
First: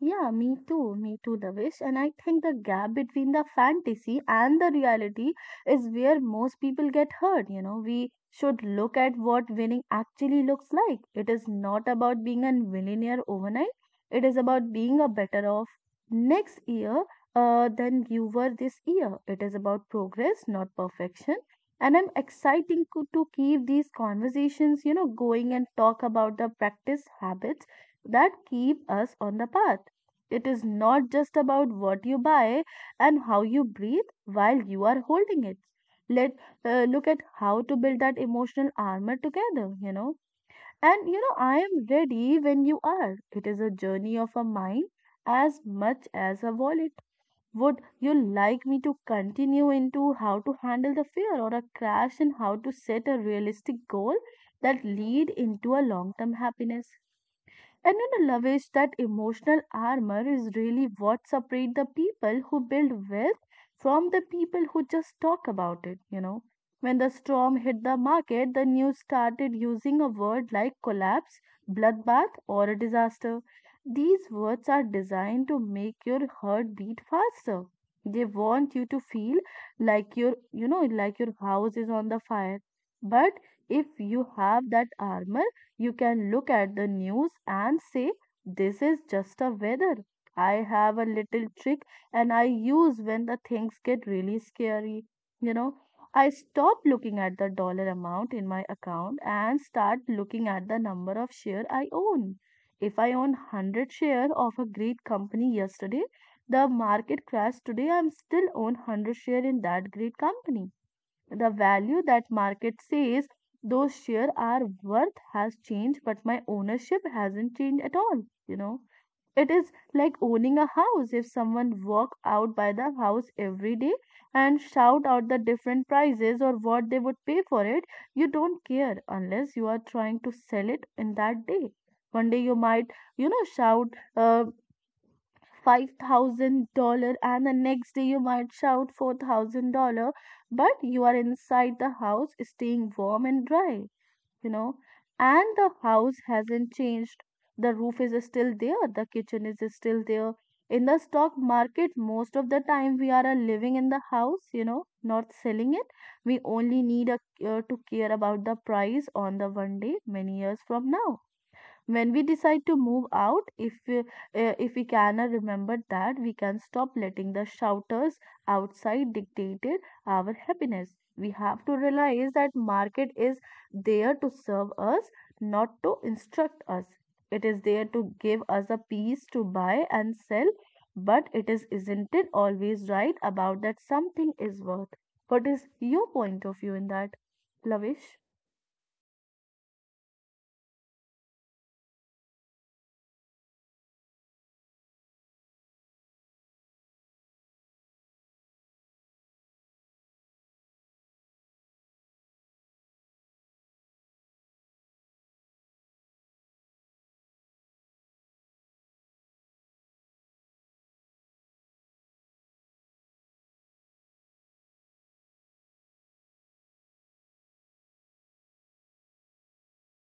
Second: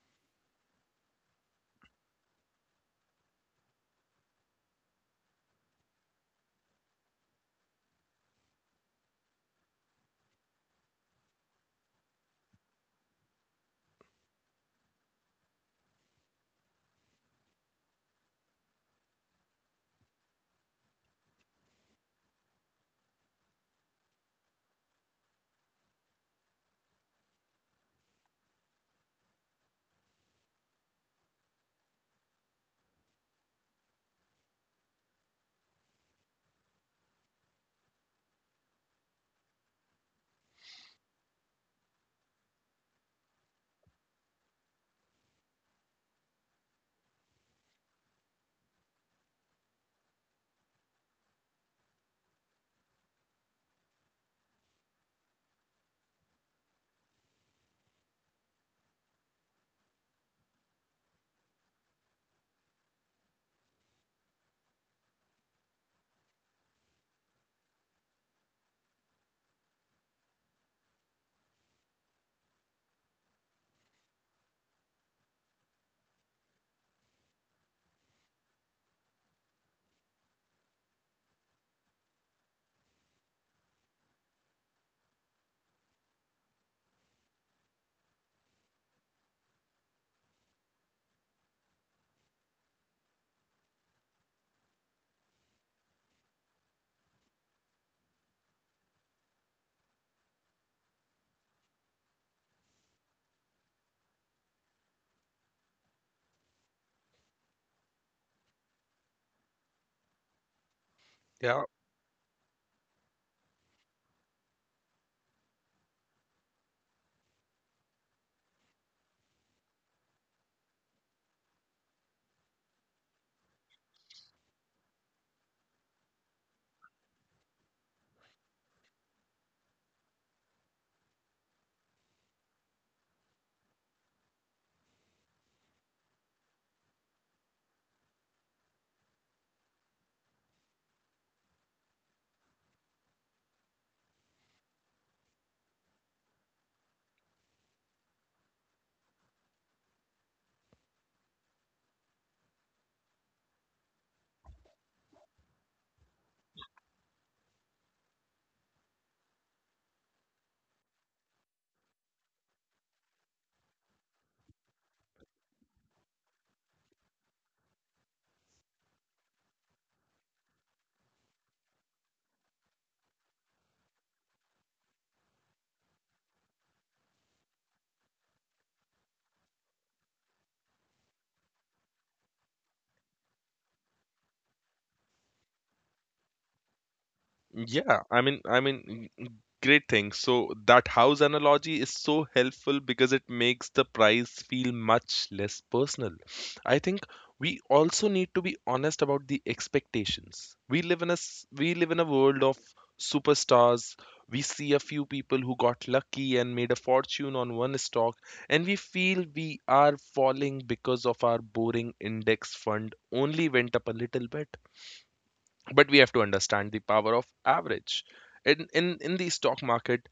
Yeah, me too. Me too, Davish. And I think the gap between the fantasy and the reality is where most people get hurt. We should look at what winning actually looks like. It is not about being a millionaire overnight, it is about being a better off next year, than you were this year. It is about progress, not perfection. And I'm to keep these conversations, going and talk about the practice habits that keep us on the path. It is not just about what you buy and how you breathe while you are holding it. Let look at how to build that emotional armor together. And I am ready when you are. It is a journey of a mind as much as a wallet. Would you like me to continue into how to handle the fear or a crash and how to set a realistic goal that lead into a long-term happiness? And love is that emotional armor is really what separates the people who build wealth from the people who just talk about it. When the storm hit the market, the news started using a word like collapse, bloodbath, or a disaster. These words are designed to make your heart beat faster. They want you to feel like like your house is on the fire. But if you have that armor, you can look at the news and say, this is just a weather. I have a little trick and I use when the things get really scary. You know, I stop looking at the dollar amount in my account and start looking at the number of share I own. If I own 100 share of a great company yesterday, the market crashed today, I'm still own 100 share in that great company. The
Yeah?
value that market says those share are worth has changed, but my ownership hasn't changed at all you know it is like owning a house. If someone walk out by the house every day and shout out the different prices or what they would pay for it, you don't care unless you are trying to sell it in that day. One day you might shout uh, $5,000 and the next day you might shout $4,000, but you are inside the house staying warm and dry, you know. And the house hasn't changed. The roof is still there, the kitchen is still there. In the stock market, most of the time we are living in the house, you know, not selling it. We only need to care about the price on the one day many years from now when we, decide to move out if if we can remember that we can stop letting the shouters outside dictated our happiness. We have to realize that market is there to serve us, not to instruct us. It is there to give us a piece to buy and sell, but it is isn't it always right about that something is worth. What is your point of view in that,
Yeah,
Lavish?
I mean, great thing. So that house analogy is so helpful because it makes the price feel much less personal. I think we also need to be honest about the expectations. We live in a world of superstars. We see a few people who got lucky and made a fortune on one stock, and we feel we are falling because of our boring index fund only went up a little bit, but we have to understand the power of average in the stock market.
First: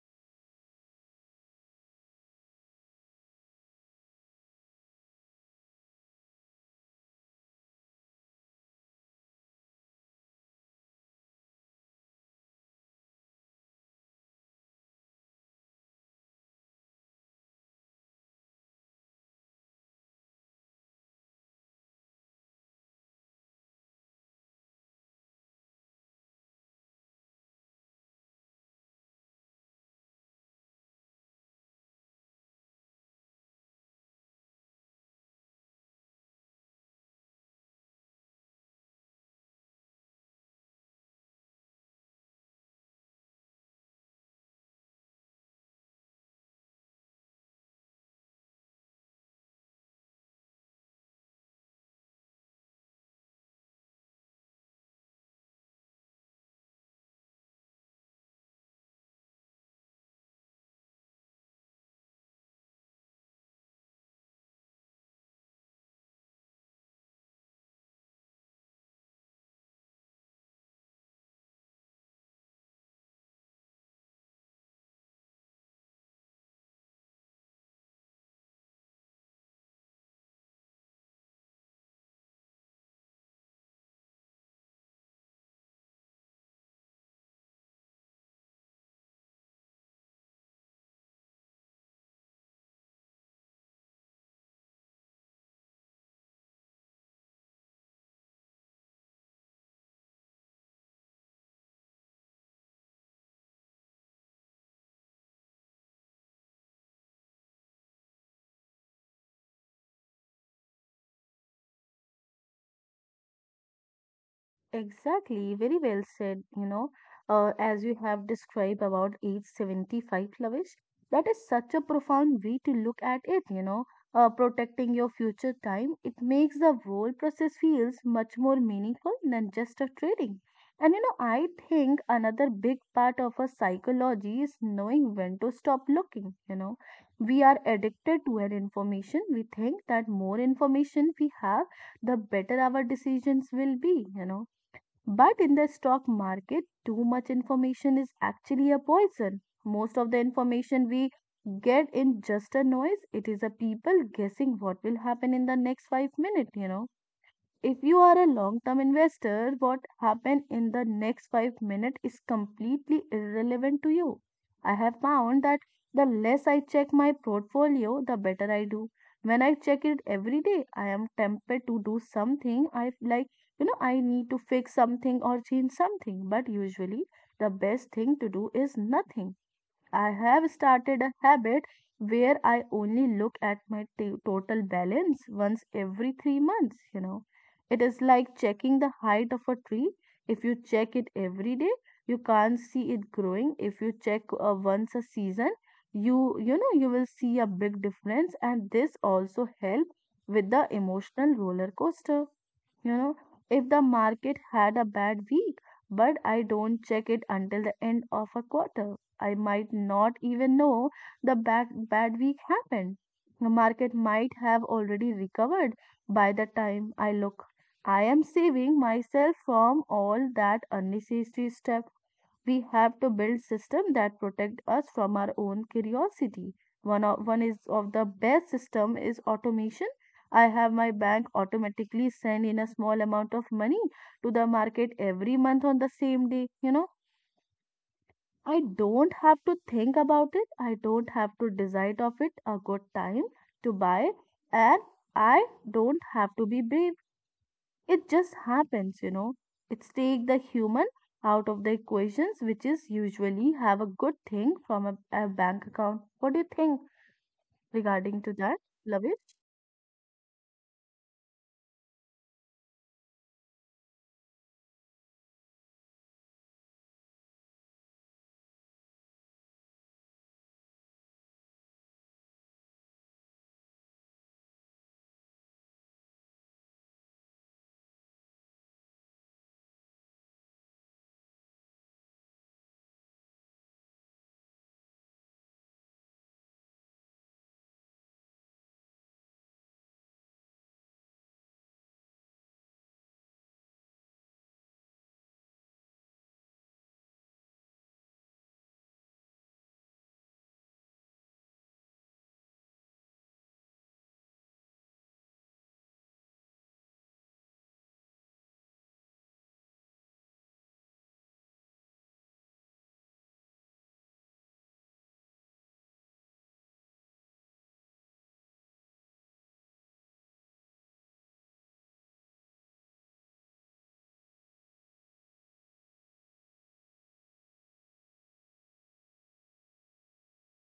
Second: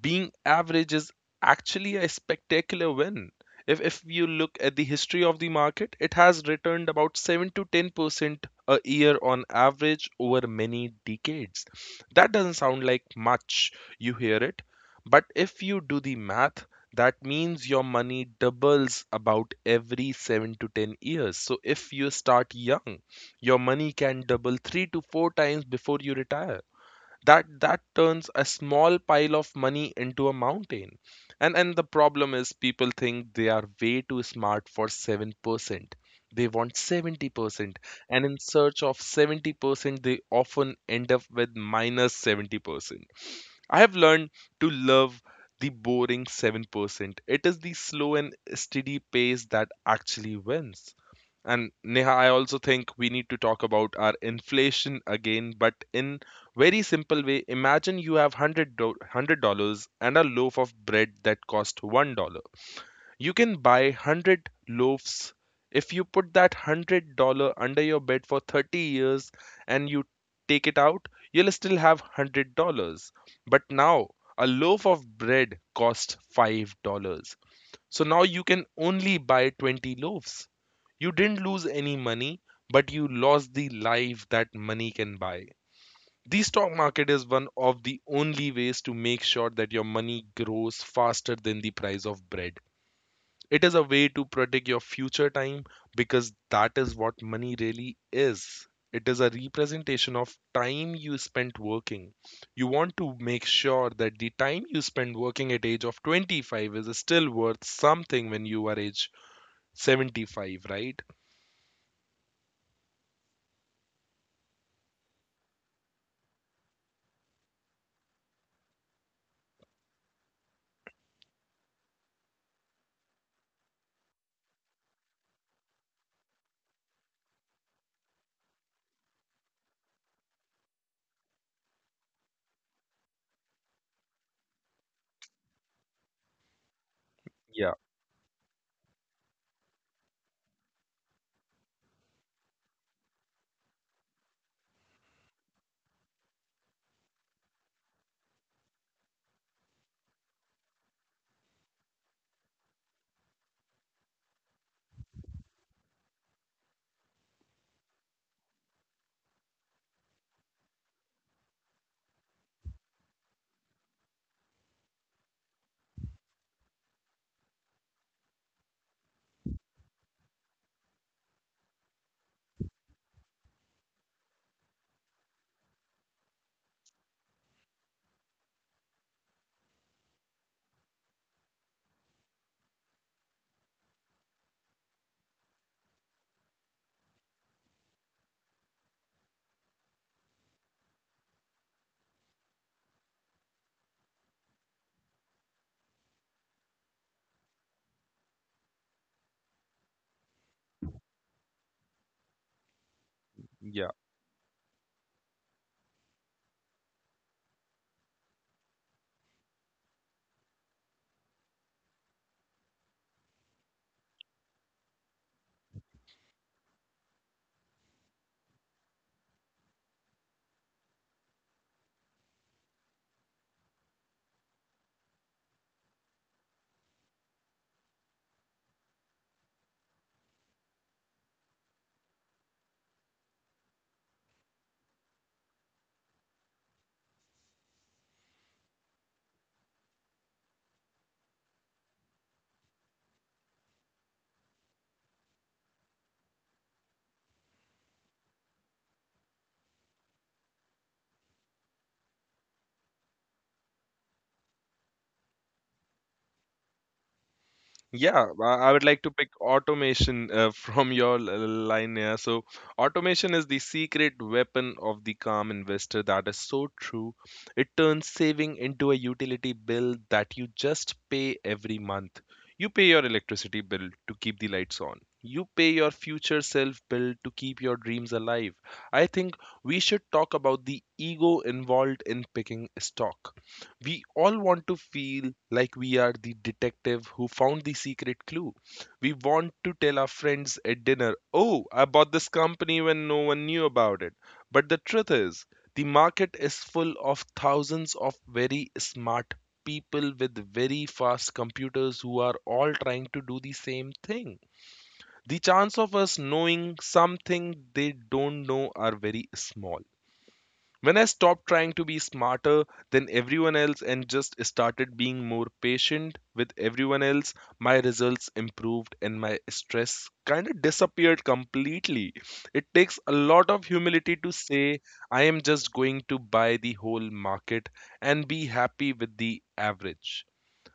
Being average is actually a spectacular win. If you look at the history of the market, it has returned about 7 to 10% a year on average over many decades. That doesn't sound like much, you hear it, but if you do the math, that means your money doubles about every 7 to 10 years. So if you start young, your money can double three to four times before you retire. That turns a small pile of money into a mountain. And the problem is people think they are way too smart for 7%. They want 70%. And in search of 70%, they often end up with 70%. I have learned to love the boring 7%. It is the slow and steady pace that actually wins. And Neha, I also think we need to talk about our inflation again, but in very simple way. Imagine you have $100 and a loaf of bread that cost $1. You can buy hundred loaves if you put that $100 under your bed for 30 years and you take it out. You'll still have $100. But now a loaf of bread costs $5. So now you can only buy 20 loaves. You didn't lose any money, but you lost the life that money can buy. The stock market is one of the only ways to make sure that your money grows faster than the price of bread. It is a way to protect your future time because that is what money really is. It is a representation of time you spent working. You want to make sure that the time you spend working at age of 25 is still worth something when you are age 75, right?
Exactly, very well said. As you have described about age 75, Lavish, that is such a profound way to look at it. Protecting your future time, it makes the whole process feels much more meaningful than just a trading. I think another big part of our psychology is knowing when to stop looking. We are
Yeah,
addicted to an information. We think that more information we have, the better our decisions will be. But in the stock market, too much information is actually a poison. Most of the information we get in just a noise. It is a people guessing what will happen in the next 5 minutes, if you are a long term investor, what happened in the next 5 minutes is completely irrelevant to you. I have found that the less I check my portfolio, the better I do. When I check it every day, I am tempted to do something. I f- like, you know, I need to fix something or change something. But usually, the best thing to do is nothing. I have started a habit where I only look at my total balance once every 3 months. You know, it is like checking the height of a tree. If you check it every day, you can't see it growing. If you check once a season, you know you will see a big difference. And this also help with the emotional roller coaster you know if the
yeah.
market had a bad week but I don't check it until the end of a quarter. I might not even know the bad week happened. The market might have already recovered by the time I look. I am saving myself from all that unnecessary stuff. We have to build systems that protect us from our own curiosity. One of one is of the best system is automation. I have my bank automatically send in a small amount of money to the market every month on the same day. You know, I don't have to think about it. I don't have to decide of it a good time to buy, and I don't have to be brave. It just happens, you know. It's take the human out of the equations, which is usually have a good thing from a bank account. What do you think regarding
Yeah,
to that,
I would like to pick
Lavish?
automation from your line here. So, automation is the secret weapon of the calm investor. That is so true. It turns saving into a utility bill that you just pay every month. You pay your electricity bill to keep the lights on. You pay your future self bill to keep your dreams alive. I think we should talk about the ego involved in picking stock. We all want to feel like we are the detective who found the secret clue. We want to tell our friends at dinner, oh, I bought this company when no one knew about it. But the truth is, the market is full of thousands of very smart people with very fast computers who are all trying to do the same thing. The chance of us knowing something they don't know are very small. When I stopped trying to be smarter than everyone else and just started being more patient with everyone else, my results improved and my stress kind of disappeared completely. It takes a lot of humility to say, I am just going to buy the whole market and be happy with the average.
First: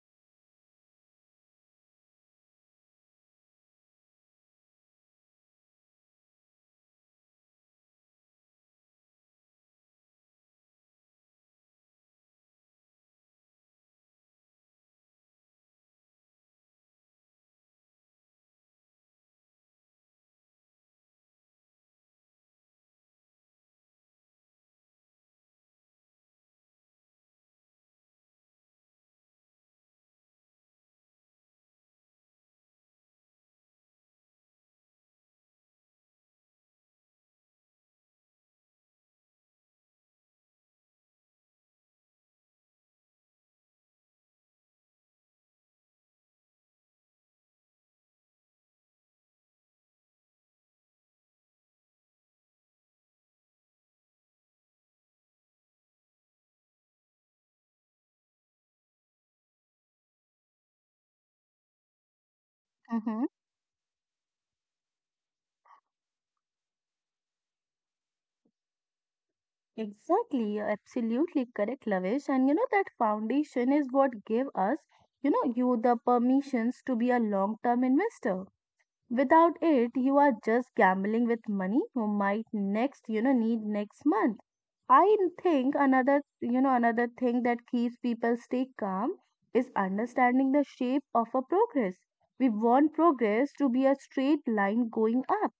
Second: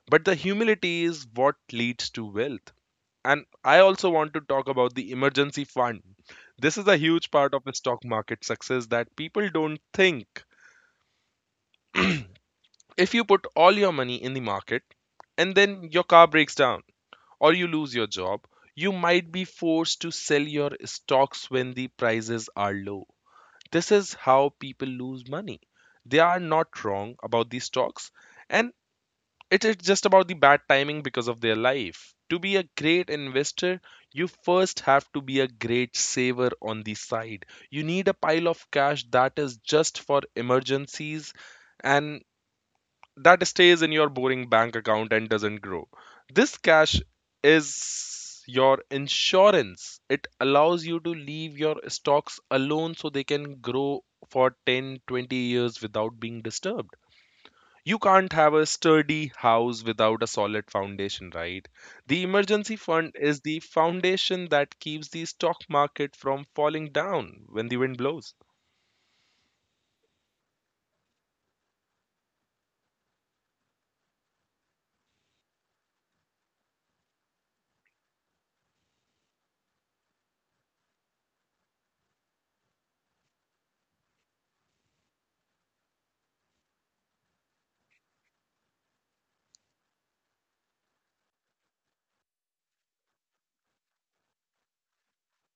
But the humility is what leads to wealth. And I also want to talk about the emergency fund. This is a huge part of the stock market success that people don't think. If you put all your money in the market and then your car breaks down or you lose your job, you might be forced to sell your stocks when the prices are low. This is how people lose money. They are not wrong about these stocks, and it is just about the bad timing because of their life. To be a great investor, you first have to be a great saver on the side. You need a pile of cash that is just for emergencies and that stays in your boring bank account and doesn't grow. This cash is your insurance. It allows you to leave your stocks alone so they can grow for 10, 20 years without being disturbed. You can't have a sturdy house without a solid foundation, right? The emergency fund
Mm-hmm.
is the foundation that keeps the stock market from falling down when the wind blows.
Exactly, you're absolutely correct, Lavish. And you know that foundation is what gave us, you know, you the permissions to be a long-term investor. Without it, you are just gambling with money you might next, you know, need next month. I think another, you know, another thing that keeps people stay calm is understanding the shape of a progress. We want progress to be a straight line going up,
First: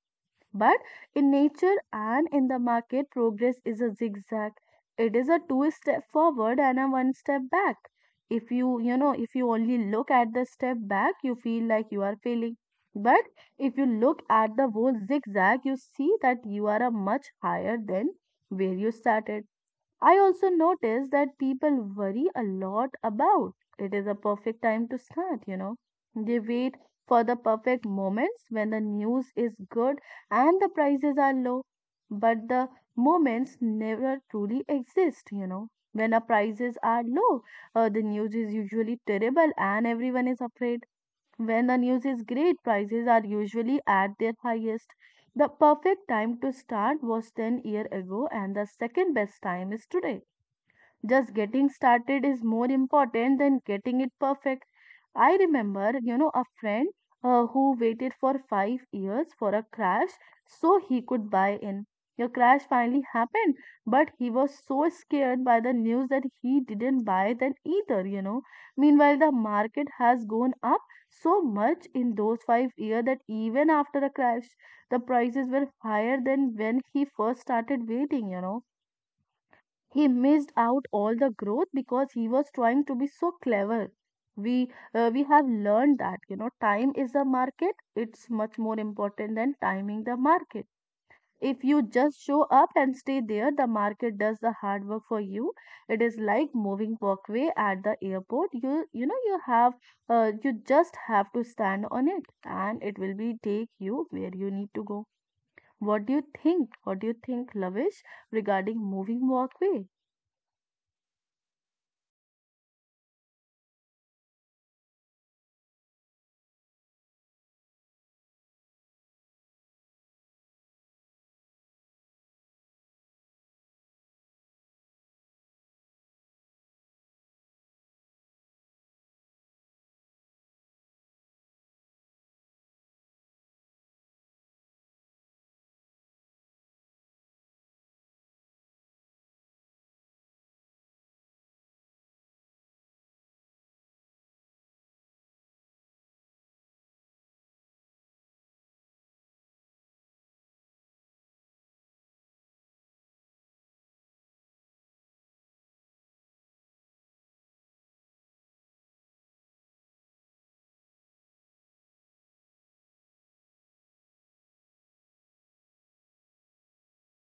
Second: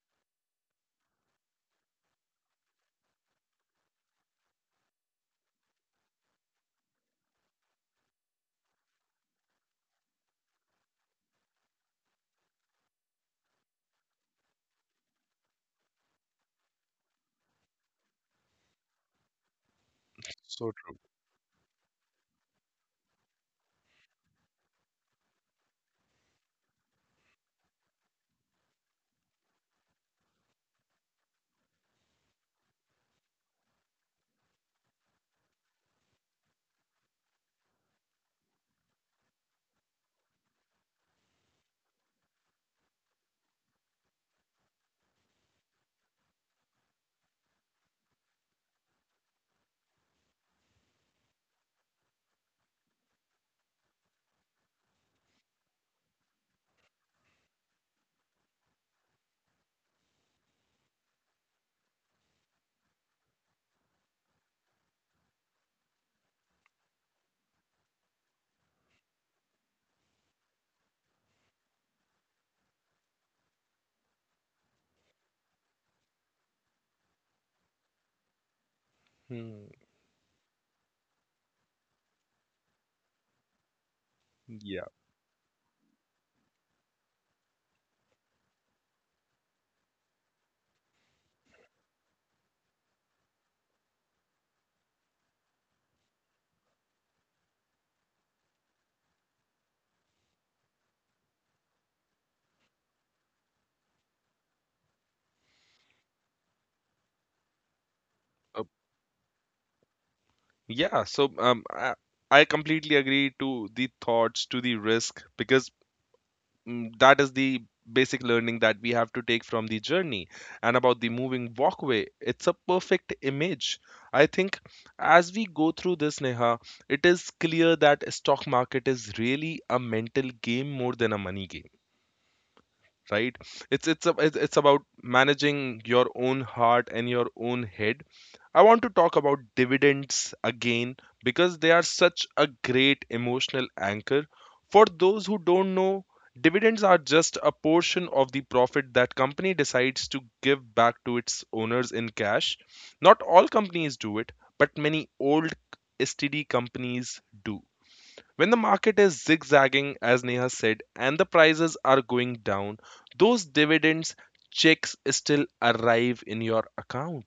but in nature and in the market, progress is a zigzag. It is a two step forward and a one step back. If you only look at the step back, you feel like you are failing. But if you look at the whole zigzag, you see that you are a much higher than where you started. I also
So true.
notice that people worry a lot about it is a perfect time to start, you know. They wait for the perfect moments when the news is good and the prices are low, but the moments never truly exist, you know. When the prices are low, the news is usually terrible and everyone is afraid. When the news is great, prices are usually at their highest. The perfect time to start was 10 years ago, and the second best time is today. Just getting started is more important than getting it perfect. I remember, you know, a friend who waited for 5 years for a crash so he could buy in. Your crash finally happened, but he was so scared by the news that he didn't buy that either, you know. Meanwhile, the market has gone up so much in those 5 years that even after the crash, the prices were higher than when he first started waiting,
Hmm,
he missed out all the growth because he was trying to be so clever. we
yeah.
we have learned that, you know, time is a market. It's much more important than timing the market. If you just show up and stay there, the market does the hard work for you. It is like moving walkway at the airport. You know you have you just have to stand on it and it will be take you where you need to go. What do you think, Lavish, regarding moving walkway?
Yeah, so I completely agree to the thoughts, to the risk, because that is the basic learning that we have to take from the journey. And about the moving walkway, it's a perfect image. I think as we go through this, Neha, it is clear that stock market is really a mental game more than a money game, right? It's it's about managing your own heart and your own head. I want to talk about dividends again, because they are such a great emotional anchor. For those who don't know, dividends are just a portion of the profit that company decides to give back to its owners in cash. Not all companies do it, but many old std companies do. When the market is zigzagging, as Neha said, and the prices are going down, those dividends checks still arrive in your account.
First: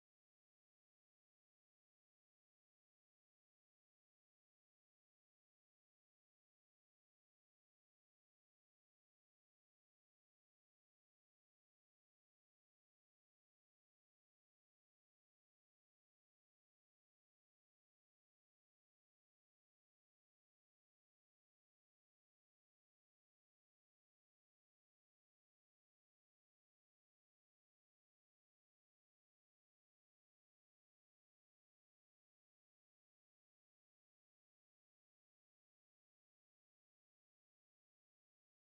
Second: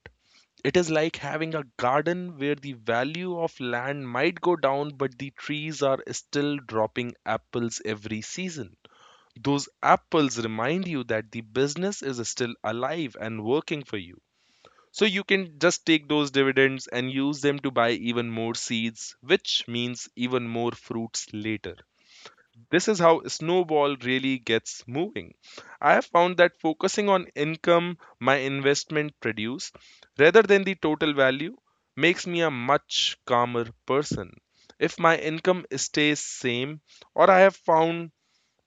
It is like having a garden where the value of land might go down, but the trees are still dropping apples every season. Those apples remind you that the business is still alive and working for you. So you can just take those dividends and use them to buy even more seeds, which means even more fruits later. This is how snowball really gets moving. I have found that focusing on income my investment produce rather than the total value makes me a much calmer person. If my income stays same, or I have found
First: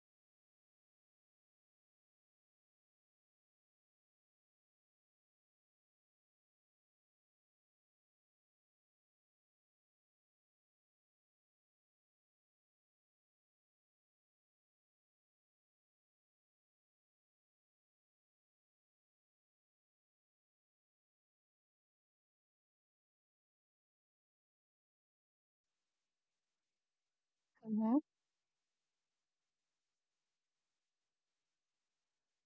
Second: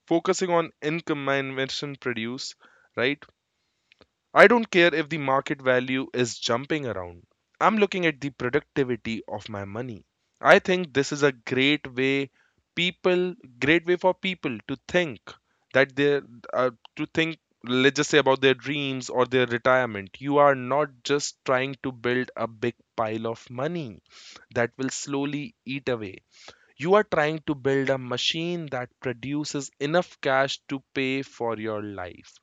focusing on income my investment produce, right, I don't care if the market value is jumping around. I'm looking at the productivity of my money. I think this is a great way, people great way for people to think that they uh, to think, let's just say, about their dreams or their retirement. You are not just trying to build a big pile of money that will slowly eat away. You are trying to build
Mhm.
a machine that produces enough cash to pay for your life,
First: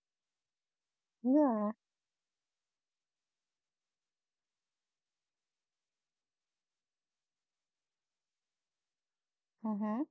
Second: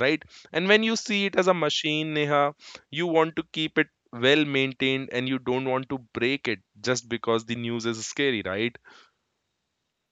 right? And when you see it as a
Yeah,
machine, Neha, you want to keep it well maintained and you don't want to break it just because the news is scary, right?
uh huh,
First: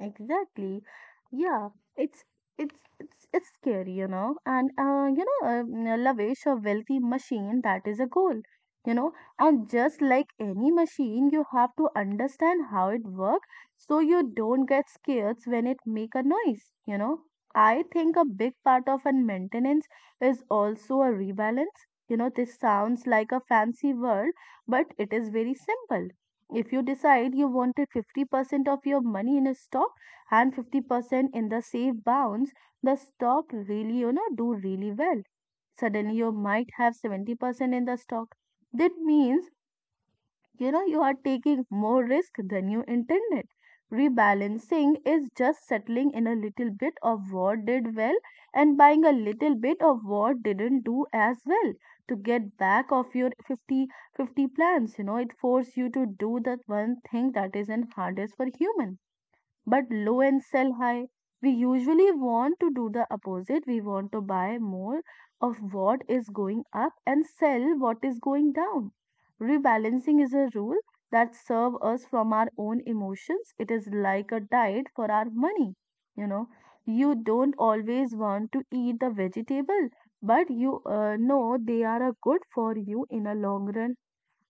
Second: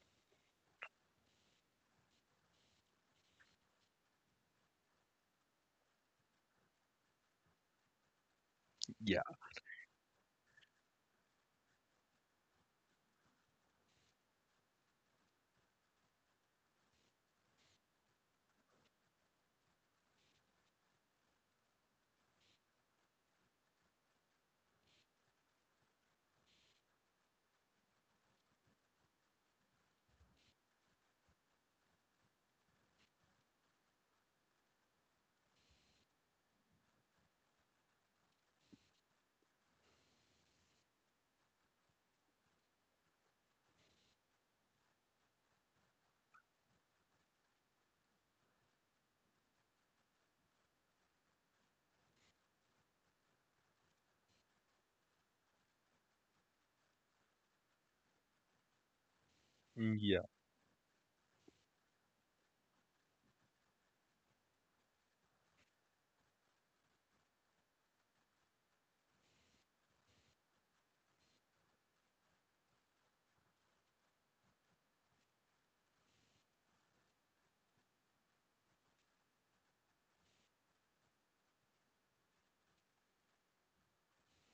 exactly. Yeah, it's it's it's scary, you know. And Lavish, a wealthy machine, that is a goal, you know.
Yeah,
And just like any machine, you have to understand how it works so you don't get scared when it make a noise, you know. I think a big part of a maintenance is also a rebalance. You know, this sounds like a fancy word, but it is very simple. If you decide you wanted 50% of your money in a stock and 50% in the safe bounds, the stock really, you know, do really well. Suddenly you might have 70% in the stock. That means, you know, you are taking more risk than you intended. Rebalancing is just settling in a little bit of what did well and buying a little bit of what didn't do as well to get back of your 50-50 plans. You know, it forces you to do that one thing that isn't hardest for human but
yeah,
low and sell high. We usually want to do the opposite. We want to buy more of what is going up and sell what is going down. Rebalancing is a rule that serve us from our own emotions. It is like a diet for our money. You know, you don't always want to eat the vegetable, but you know they are a good for you in a long run.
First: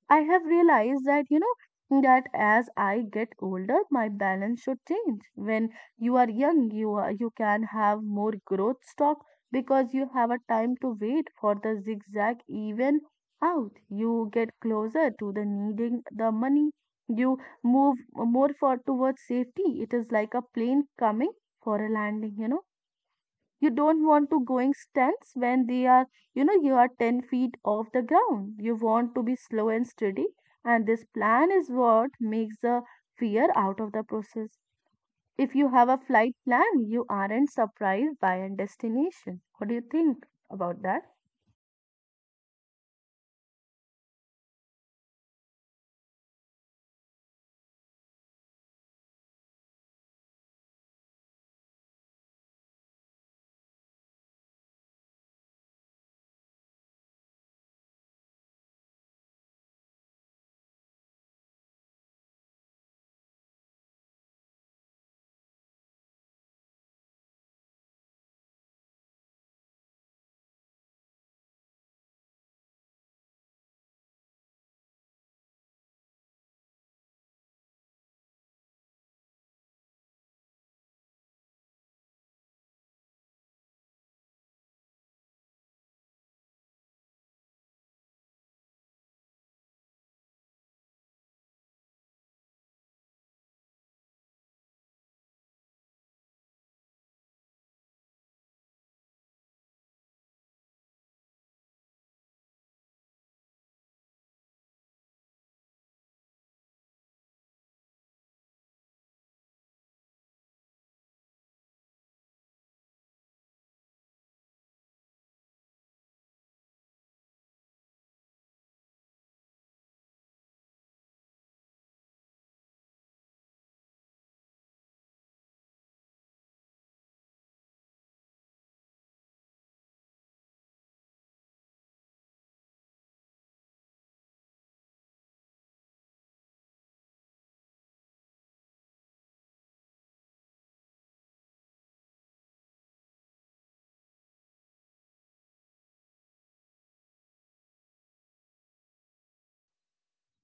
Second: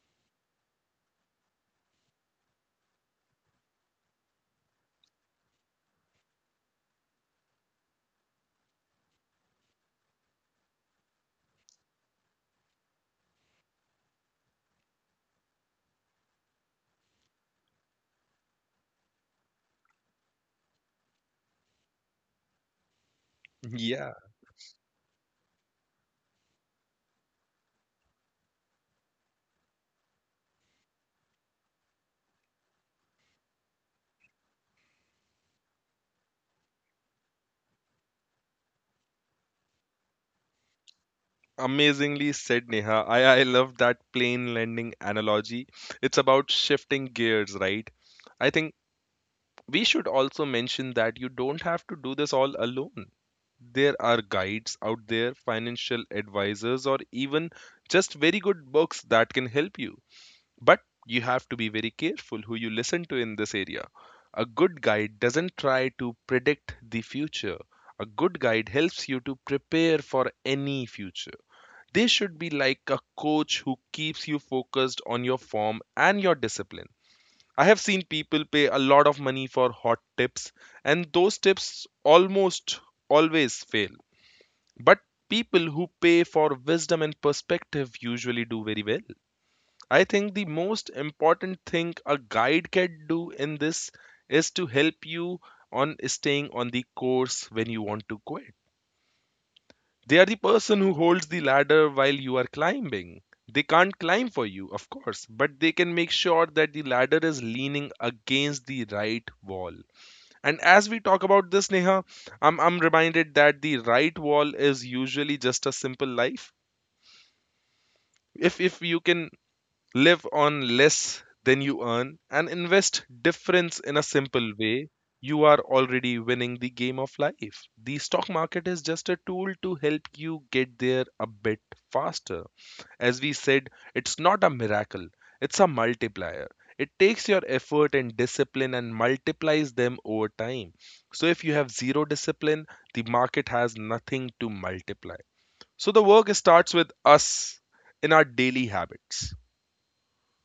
I have realized that, you know, that as I get older, my balance should change. When you are young, you are, You can have more growth stock because you have a time to wait for the zigzag even out. You get closer to the needing the money. You move more for towards safety. It is like a plane coming for a landing, you don't
yeah.
want to going stunts when they are, you know, you are 10 feet off the ground. You want to be slow and steady. And this plan is what makes the fear out of the process. If you have a flight plan, you aren't surprised by a destination. What do you think about that?
Amazingly said, Neha. I love that plane landing analogy. It's about shifting gears, right? I think we should also mention that you don't have to do this all alone. There are guides out there, financial advisors, or even just very good books that can help you. But you have to be very careful who you listen to in this area. A good guide doesn't try to predict the future. A good guide helps you to prepare for any future. They should be like a coach who keeps you focused on your form and your discipline. I have seen people pay a lot of money for hot tips, and those tips almost always fail. But people who pay for wisdom and perspective usually do very well. I think the most important thing a guide can do in this is to help you on staying on the course when you want to quit. They are the person who holds the ladder while you are climbing. They can't climb for you, of course, but they can make sure that the ladder is leaning against the right wall. And as we talk about this, Neha, I'm reminded that the right wall is usually just a simple life. If you can live on less than you earn and invest difference in a simple way, you are already winning the game of life. The stock market is just a tool to help you get there a bit faster. As we said, it's not a miracle, it's a multiplier. It takes your effort and discipline and multiplies them over time. So if you have zero discipline, the market has nothing to multiply. So the work starts with us in our daily habits.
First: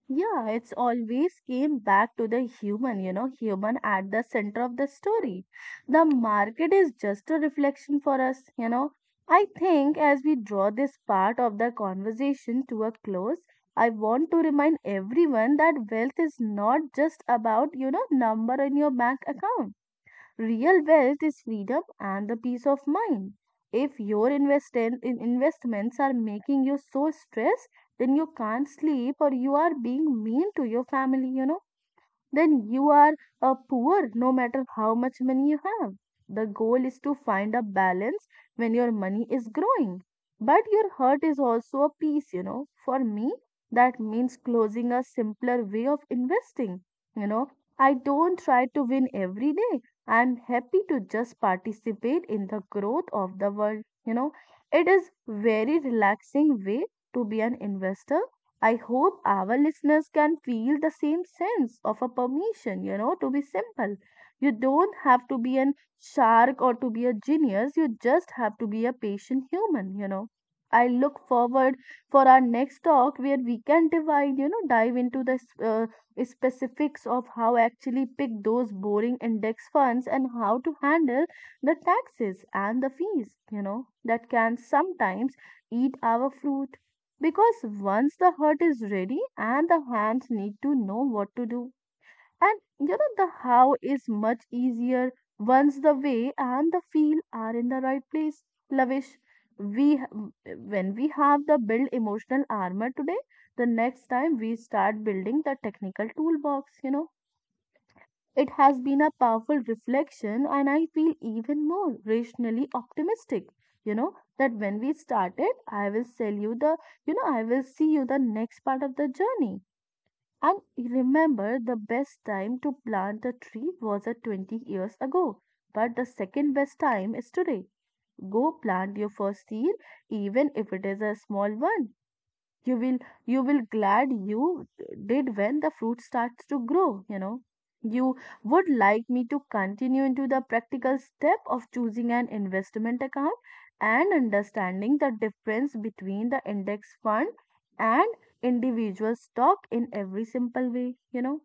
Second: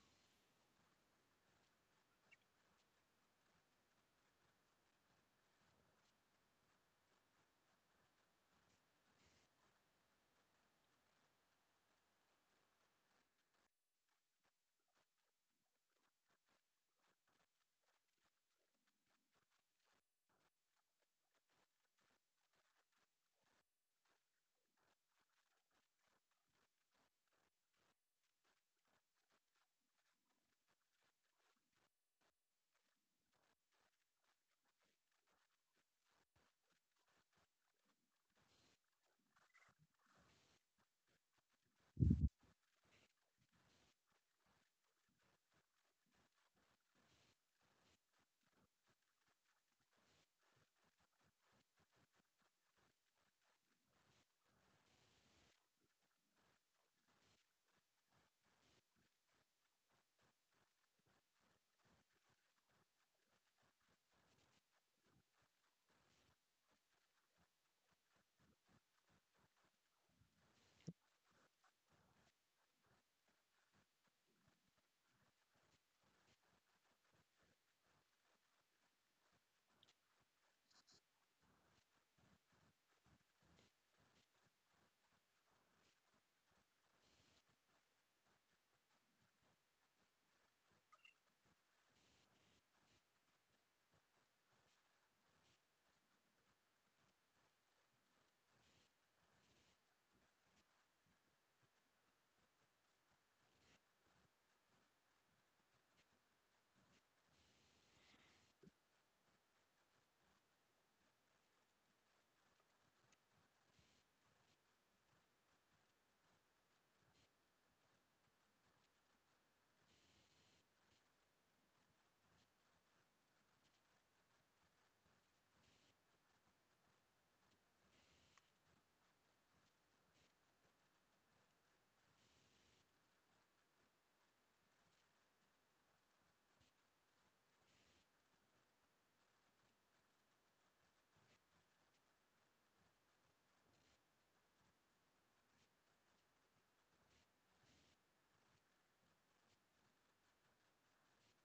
Yeah, it's always came back to the human, you know, human at the center of the story. The market is just a reflection for us, you know. I think as we draw this part of the conversation to a close, I want to remind everyone that wealth is not just about, you know, number in your bank account. Real wealth is freedom and the peace of mind. If your invest in investments are making you so stressed, then you can't sleep or you are being mean to your family, then you are a poor no matter how much money you have. The goal is to find a balance when your money is growing. But your heart is also a piece, you know. For me, that means closing a simpler way of investing. You know, I don't try to win every day. I'm happy to just participate in the growth of the world. You know, it is very relaxing way to be an investor. I hope our listeners can feel the same sense of a permission, you know, to be simple. You don't have to be a shark or to be a genius. You just have to be a patient human, you know. I look forward for our next talk where we can divide, you know, dive into the specifics of how actually pick those boring index funds and how to handle the taxes and the fees, you know, that can sometimes eat our fruit because once the heart is ready and the hands need to know what to do, and you know the how is much easier once the way and the feel are in the right place. Lavish, when we have the build emotional armor today, the next time we start building the technical toolbox, you know, it has been a powerful reflection, and I feel even more rationally optimistic. You know, that when we started, I will sell you the, you know, I will see you the next part of the journey. And remember, the best time to plant a tree was at 20 years ago, but the second best time is today. Go plant your first seed, even if it is a small one you will you will glad you did when the fruit starts to grow. You would like me to continue into the practical step of choosing an investment account and understanding the difference between the index fund and individual stock in every simple way. You know,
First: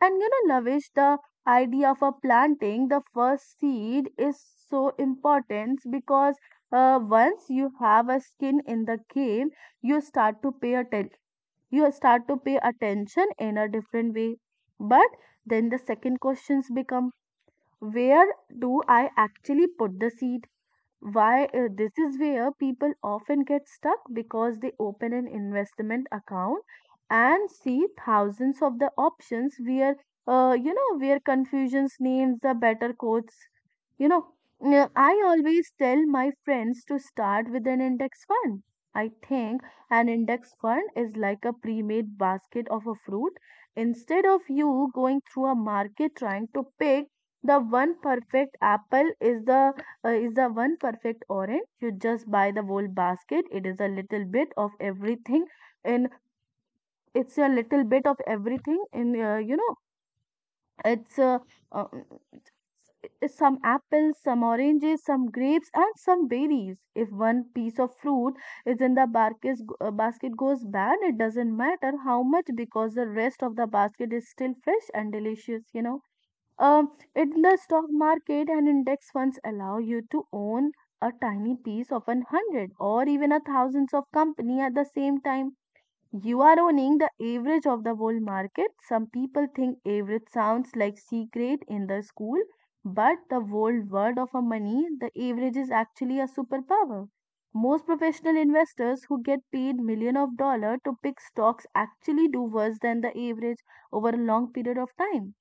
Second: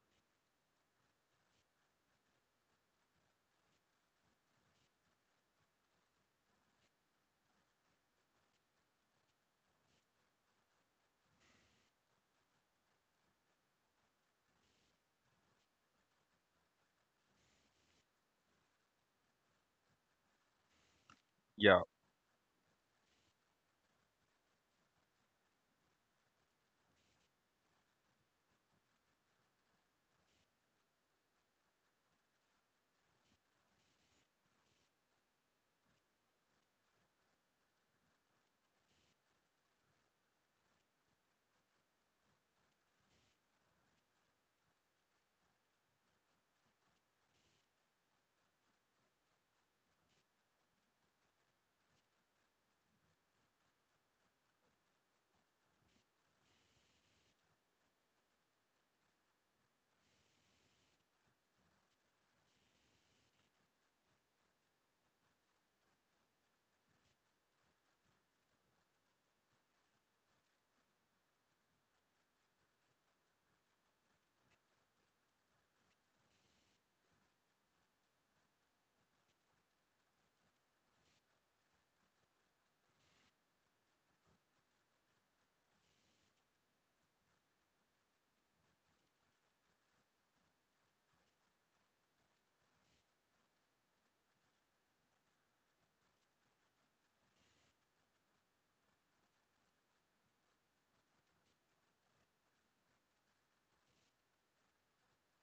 Lavish, the idea for planting the first seed is so important because once you have a skin in the game, you start to pay attention. You start to pay attention in a different way. But then the second questions become, where do I actually put the seed? Why
Yeah.
This is where people often get stuck because they open an investment account and see thousands of the options where where confusions names the better quotes you know I always tell my friends to start with an index fund. I think an index fund is like a pre-made basket of a fruit instead of you going through a market trying to pick the one perfect apple is the one perfect orange. You just buy the whole basket. It is a little bit of everything, and it's a little bit of everything. And you know, it's uh, I- Some apples, some oranges, some grapes, and some berries. If one piece of fruit is in the basket goes bad, it doesn't matter how much because the rest of the basket is still fresh and delicious, you know. In the stock market and index funds allow you to own a tiny piece of an hundred or even a thousands of company at the same time. You are owning the average of the whole market. Some people think average sounds like secret in the school, but the whole world of a money, the average is actually a superpower. Most professional investors who get paid million of dollar to pick stocks actually do worse than the average over a long period of time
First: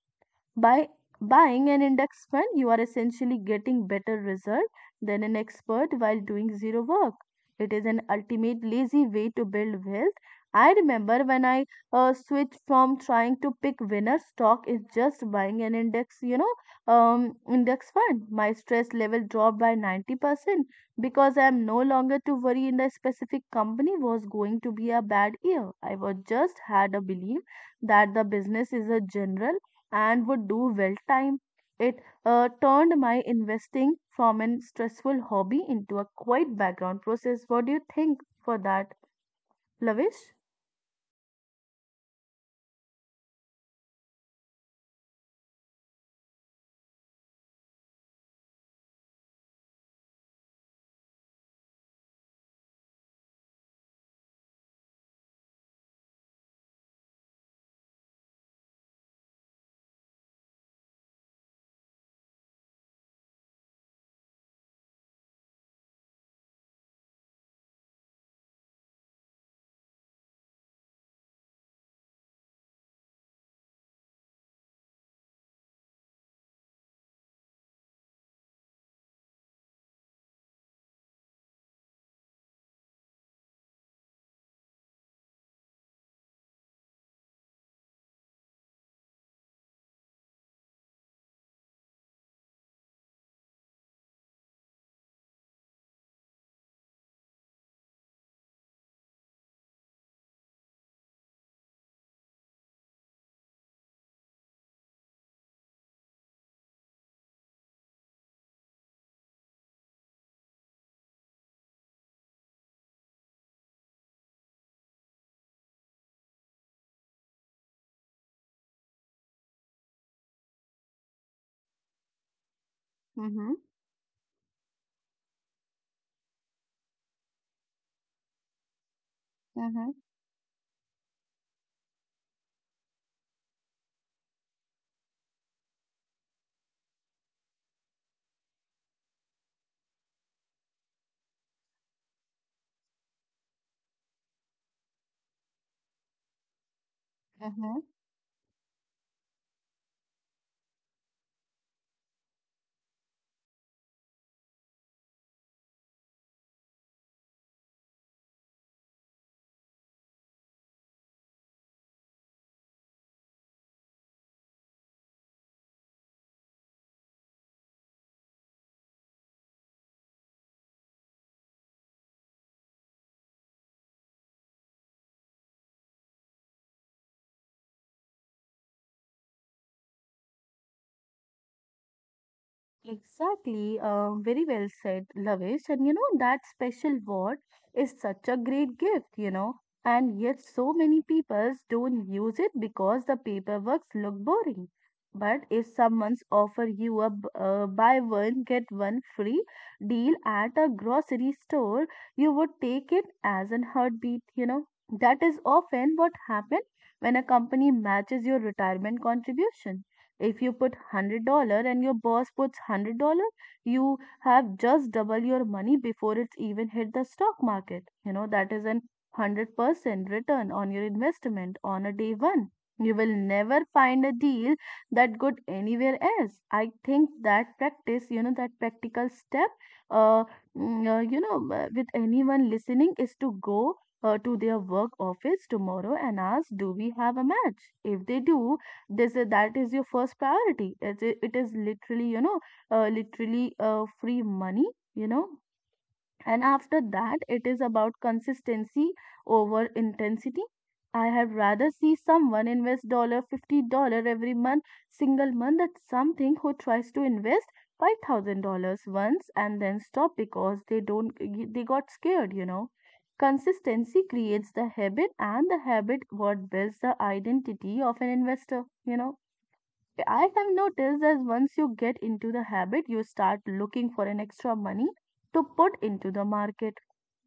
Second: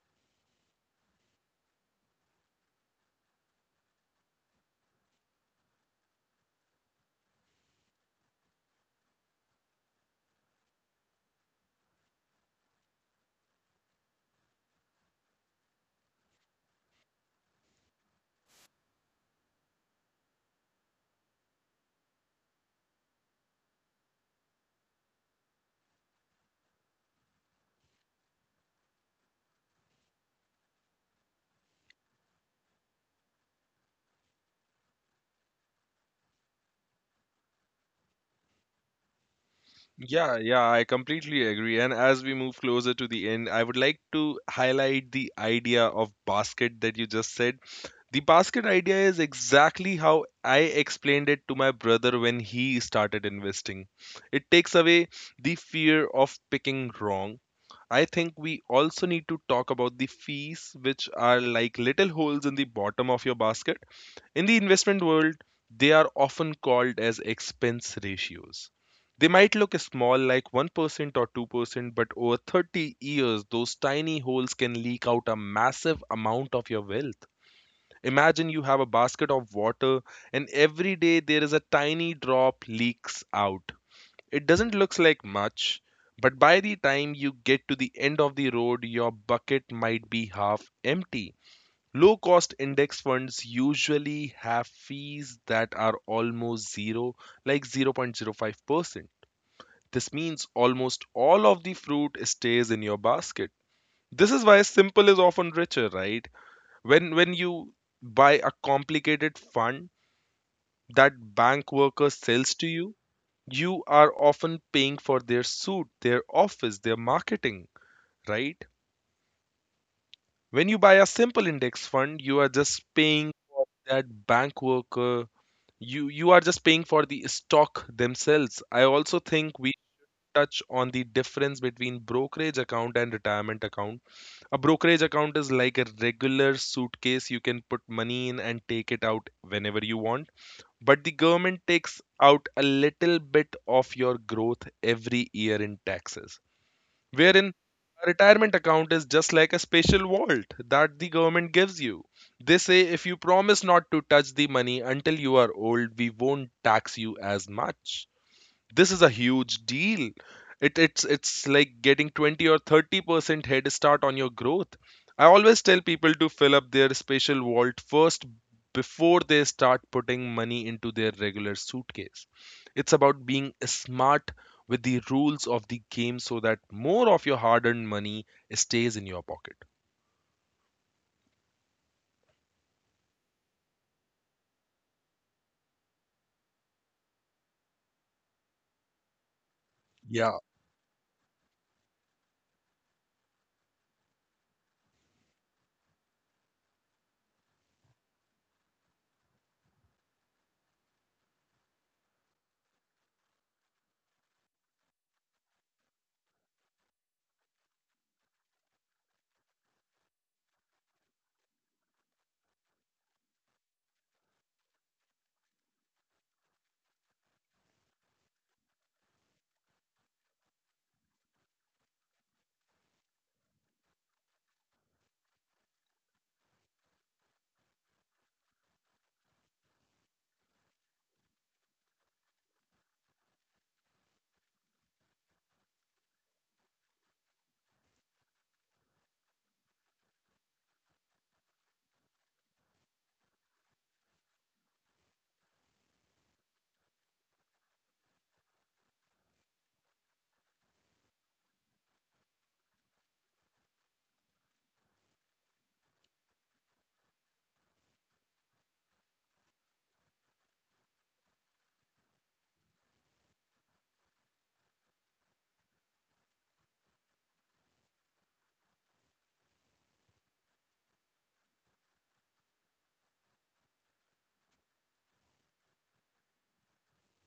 by buying an index fund, you are essentially getting better result than an expert while doing zero work. It is an ultimate lazy way to build wealth. I remember when I switched from trying to pick winner stock is just buying an index, you know, index fund. My stress level dropped by 90% because I am no longer to worry in the specific company was going to be a bad year. I was just had a belief that the business is a general and would do well time. It turned my investing from a stressful hobby into a quiet background process. What do you think for that, Lavish?
Yeah, yeah, I completely agree. And as we move closer to the end, I would like to highlight the idea of basket that you just said. The basket idea is exactly how I explained it to my brother when he started investing. It takes away the fear of picking wrong. I think we also need to talk about the fees, which are like little holes in the bottom of your basket. In the investment world, they are often called as expense ratios. They might look small, like 1% or 2%, but over 30 years, those tiny holes can leak out a massive amount of your wealth. Imagine you have a basket of water, and every day there is a tiny drop leaks out. It doesn't look like much, but by the time you get to the end of the road, your bucket might be half empty. Low cost index funds usually have fees that are almost zero, like 0.05%. This means almost all of the fruit stays in your basket. This is why simple is often richer, right? When you buy a complicated fund that bank worker sells to you, you are often paying for their suit, their office, their marketing, right? When you buy a simple index fund, you are just paying
Mm-hmm.
that bank worker, you are just paying for the stock themselves. I also think we
Mm-hmm.
touch on the difference between brokerage account and retirement account. A brokerage account is like a regular suitcase. You can put money in and take it out whenever you want, but the government takes out a little bit of your growth every year in taxes. Wherein
Mm-hmm.
a retirement account is just like a special vault that the government gives you. They say if you promise not to touch the money until you are old, we won't tax you as much. This is a huge deal. It's like getting 20 or 30% head start on your growth. I always tell people to fill up their special vault first before they start putting money into their regular suitcase. It's about being smart with the rules of the game so that more of your hard earned money stays in your pocket.
Exactly, very well said, Lavish. And you know, that special word is such a great gift, you know, and yet
Yeah.
so many people don't use it because the paperwork look boring. But if someone's offer you a buy one, get one free deal at a grocery store, you would take it as an heartbeat, you know. That is often what happens when a company matches your retirement contribution if you put $100 and your boss puts $100, you have just double your money before it's even hit the stock market. You know, that is an 100% return on your investment on a day one. You will never find a deal that good anywhere else. I think that practice, you know, that practical step, uh, with anyone listening is to go to their work office tomorrow and ask, do we have a match? If they do, this is that is your first priority. It is literally, literally free money, you know. And after that it is about consistency over intensity. I have rather see someone invest dollar $50 every month single month that something who tries to invest $5,000 once and then stop because they don't they got scared, you know. Consistency creates the habit and the habit what builds the identity of an investor, you know. I have noticed that once you get into the habit, you start looking for an extra money to put into the market,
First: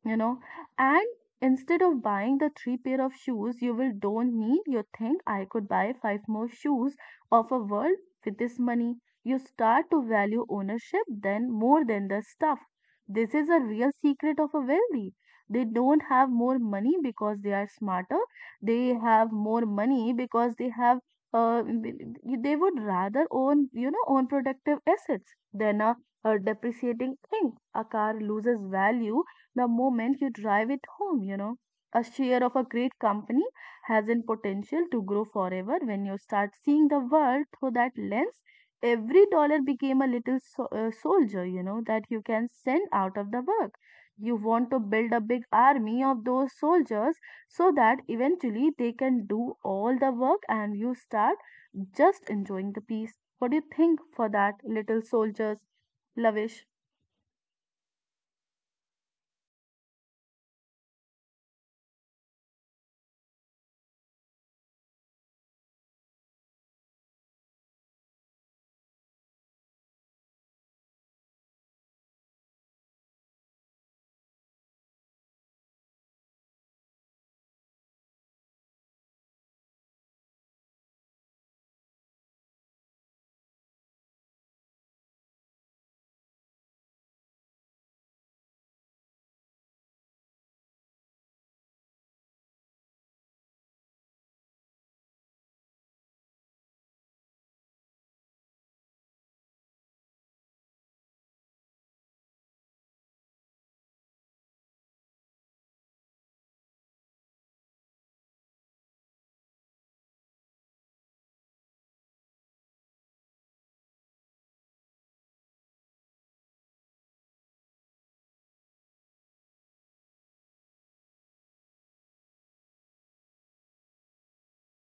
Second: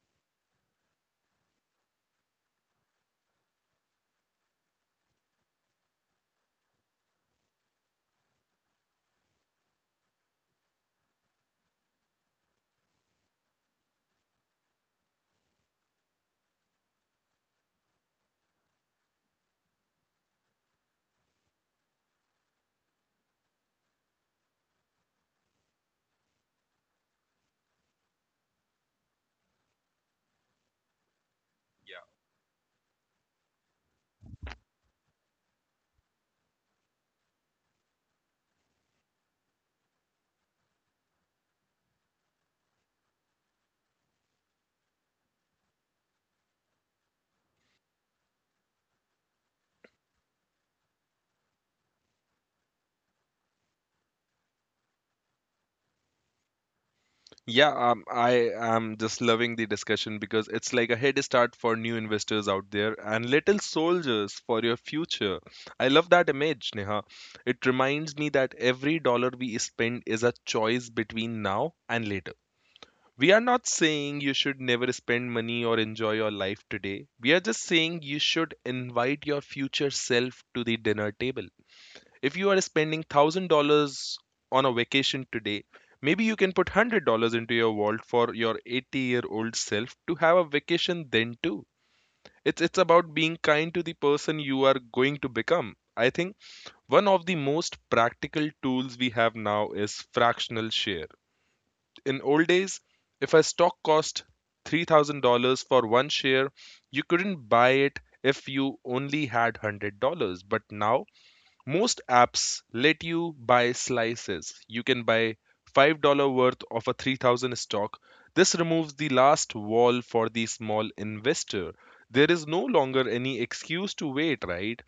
you know. And instead of buying the three pair of shoes you will don't need you think I could buy five more shoes of a world with this money. You start to value ownership then more than the stuff. This is a real secret of a wealthy. They don't have more money because they are smarter. They have more money because they they would rather own, you know, own productive assets than a depreciating thing. A car loses value the moment you drive it home, you know. A share of a great company has an potential to grow forever when you start seeing the world through that lens. Every dollar became a little soldier, you know, that you can send out of the work. You want to build a big army of those soldiers so that eventually they can do all the work and you start just enjoying the peace. What do you think for that, little soldiers? Lavish.
Yeah, I am just loving the discussion because it's like a head start for new investors out there and little soldiers for your future. I love that image, Neha. It reminds me that every dollar we spend is a choice between now and later. We are not saying you should never spend money or enjoy your life today. We are just saying you should invite your future self to the dinner table. If you are spending $1,000 on a vacation today, maybe you can put $100 into your vault for your 80-year-old self to have a vacation then too. It's about being kind to the person you are going to become. I think one of the most practical tools we have now is fractional share. In old days, if a stock cost $3,000 for one share, you couldn't buy it if you only had $100. But now, most apps let you buy slices. You can buy $5 worth of a 3,000 stock. This removes the last wall for the small investor. There is no longer any excuse to wait, right?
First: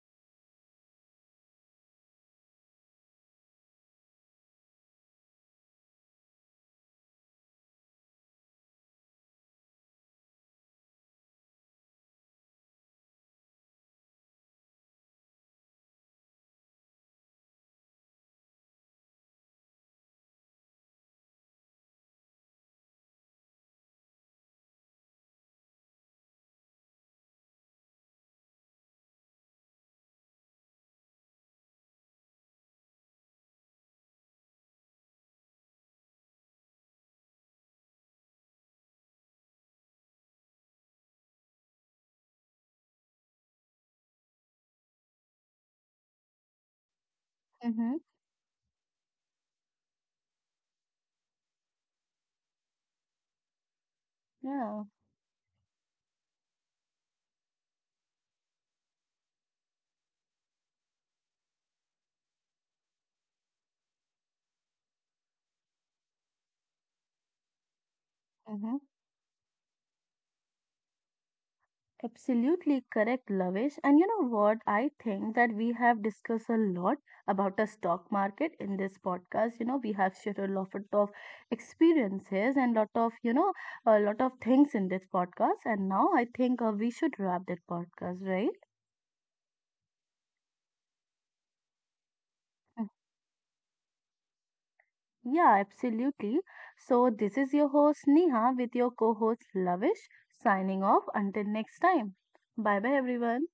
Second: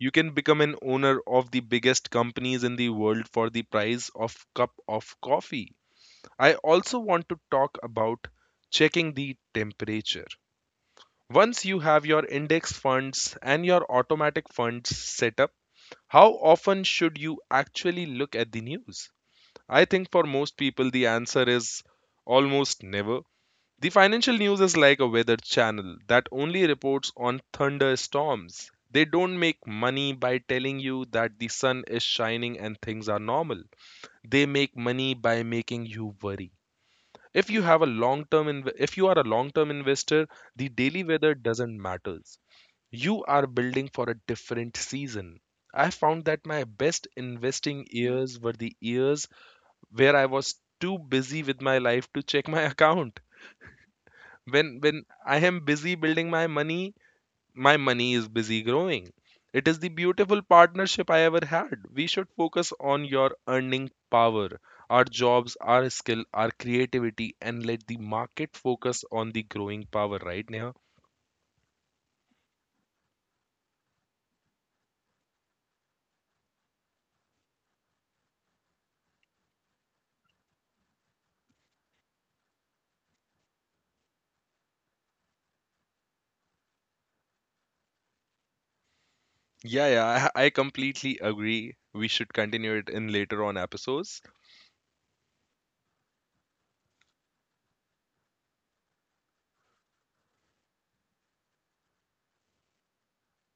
You can become an owner of the biggest companies in the world for the price of cup of coffee. I also want to talk about checking the temperature. Once you have your index funds and your automatic funds set up, how often should you actually look at the news? I think for most people, the answer is almost never. The financial news is like a weather channel that only reports on thunderstorms. They don't make money by telling you that the sun is shining and things are normal. They make money by making you worry. If you have a long term if you are a long term investor, the daily weather doesn't matter. You are building for a different season. I found that my best investing
Mm-hmm.
years were the years where I was too busy with my life to check my account. When
Yeah.
when I am busy building my money is busy growing. It is the beautiful partnership I ever had. We should focus on your earning power, our jobs, our skill, our creativity, and let the market
Mm-hmm.
focus on the growing power, right, Neha?
Absolutely correct, Lavish. And you know what? I think that we have discussed a lot about the stock market in this podcast. You know, we have shared a lot of experiences and lot of, you know, a lot of things in this podcast. And now I think we should wrap that podcast, right?
Yeah, yeah, I completely agree. We should continue it
Mm.
in later on episodes.
Yeah, absolutely. So this is your host Neha with your co-host Lavish signing off until next time. Bye bye everyone.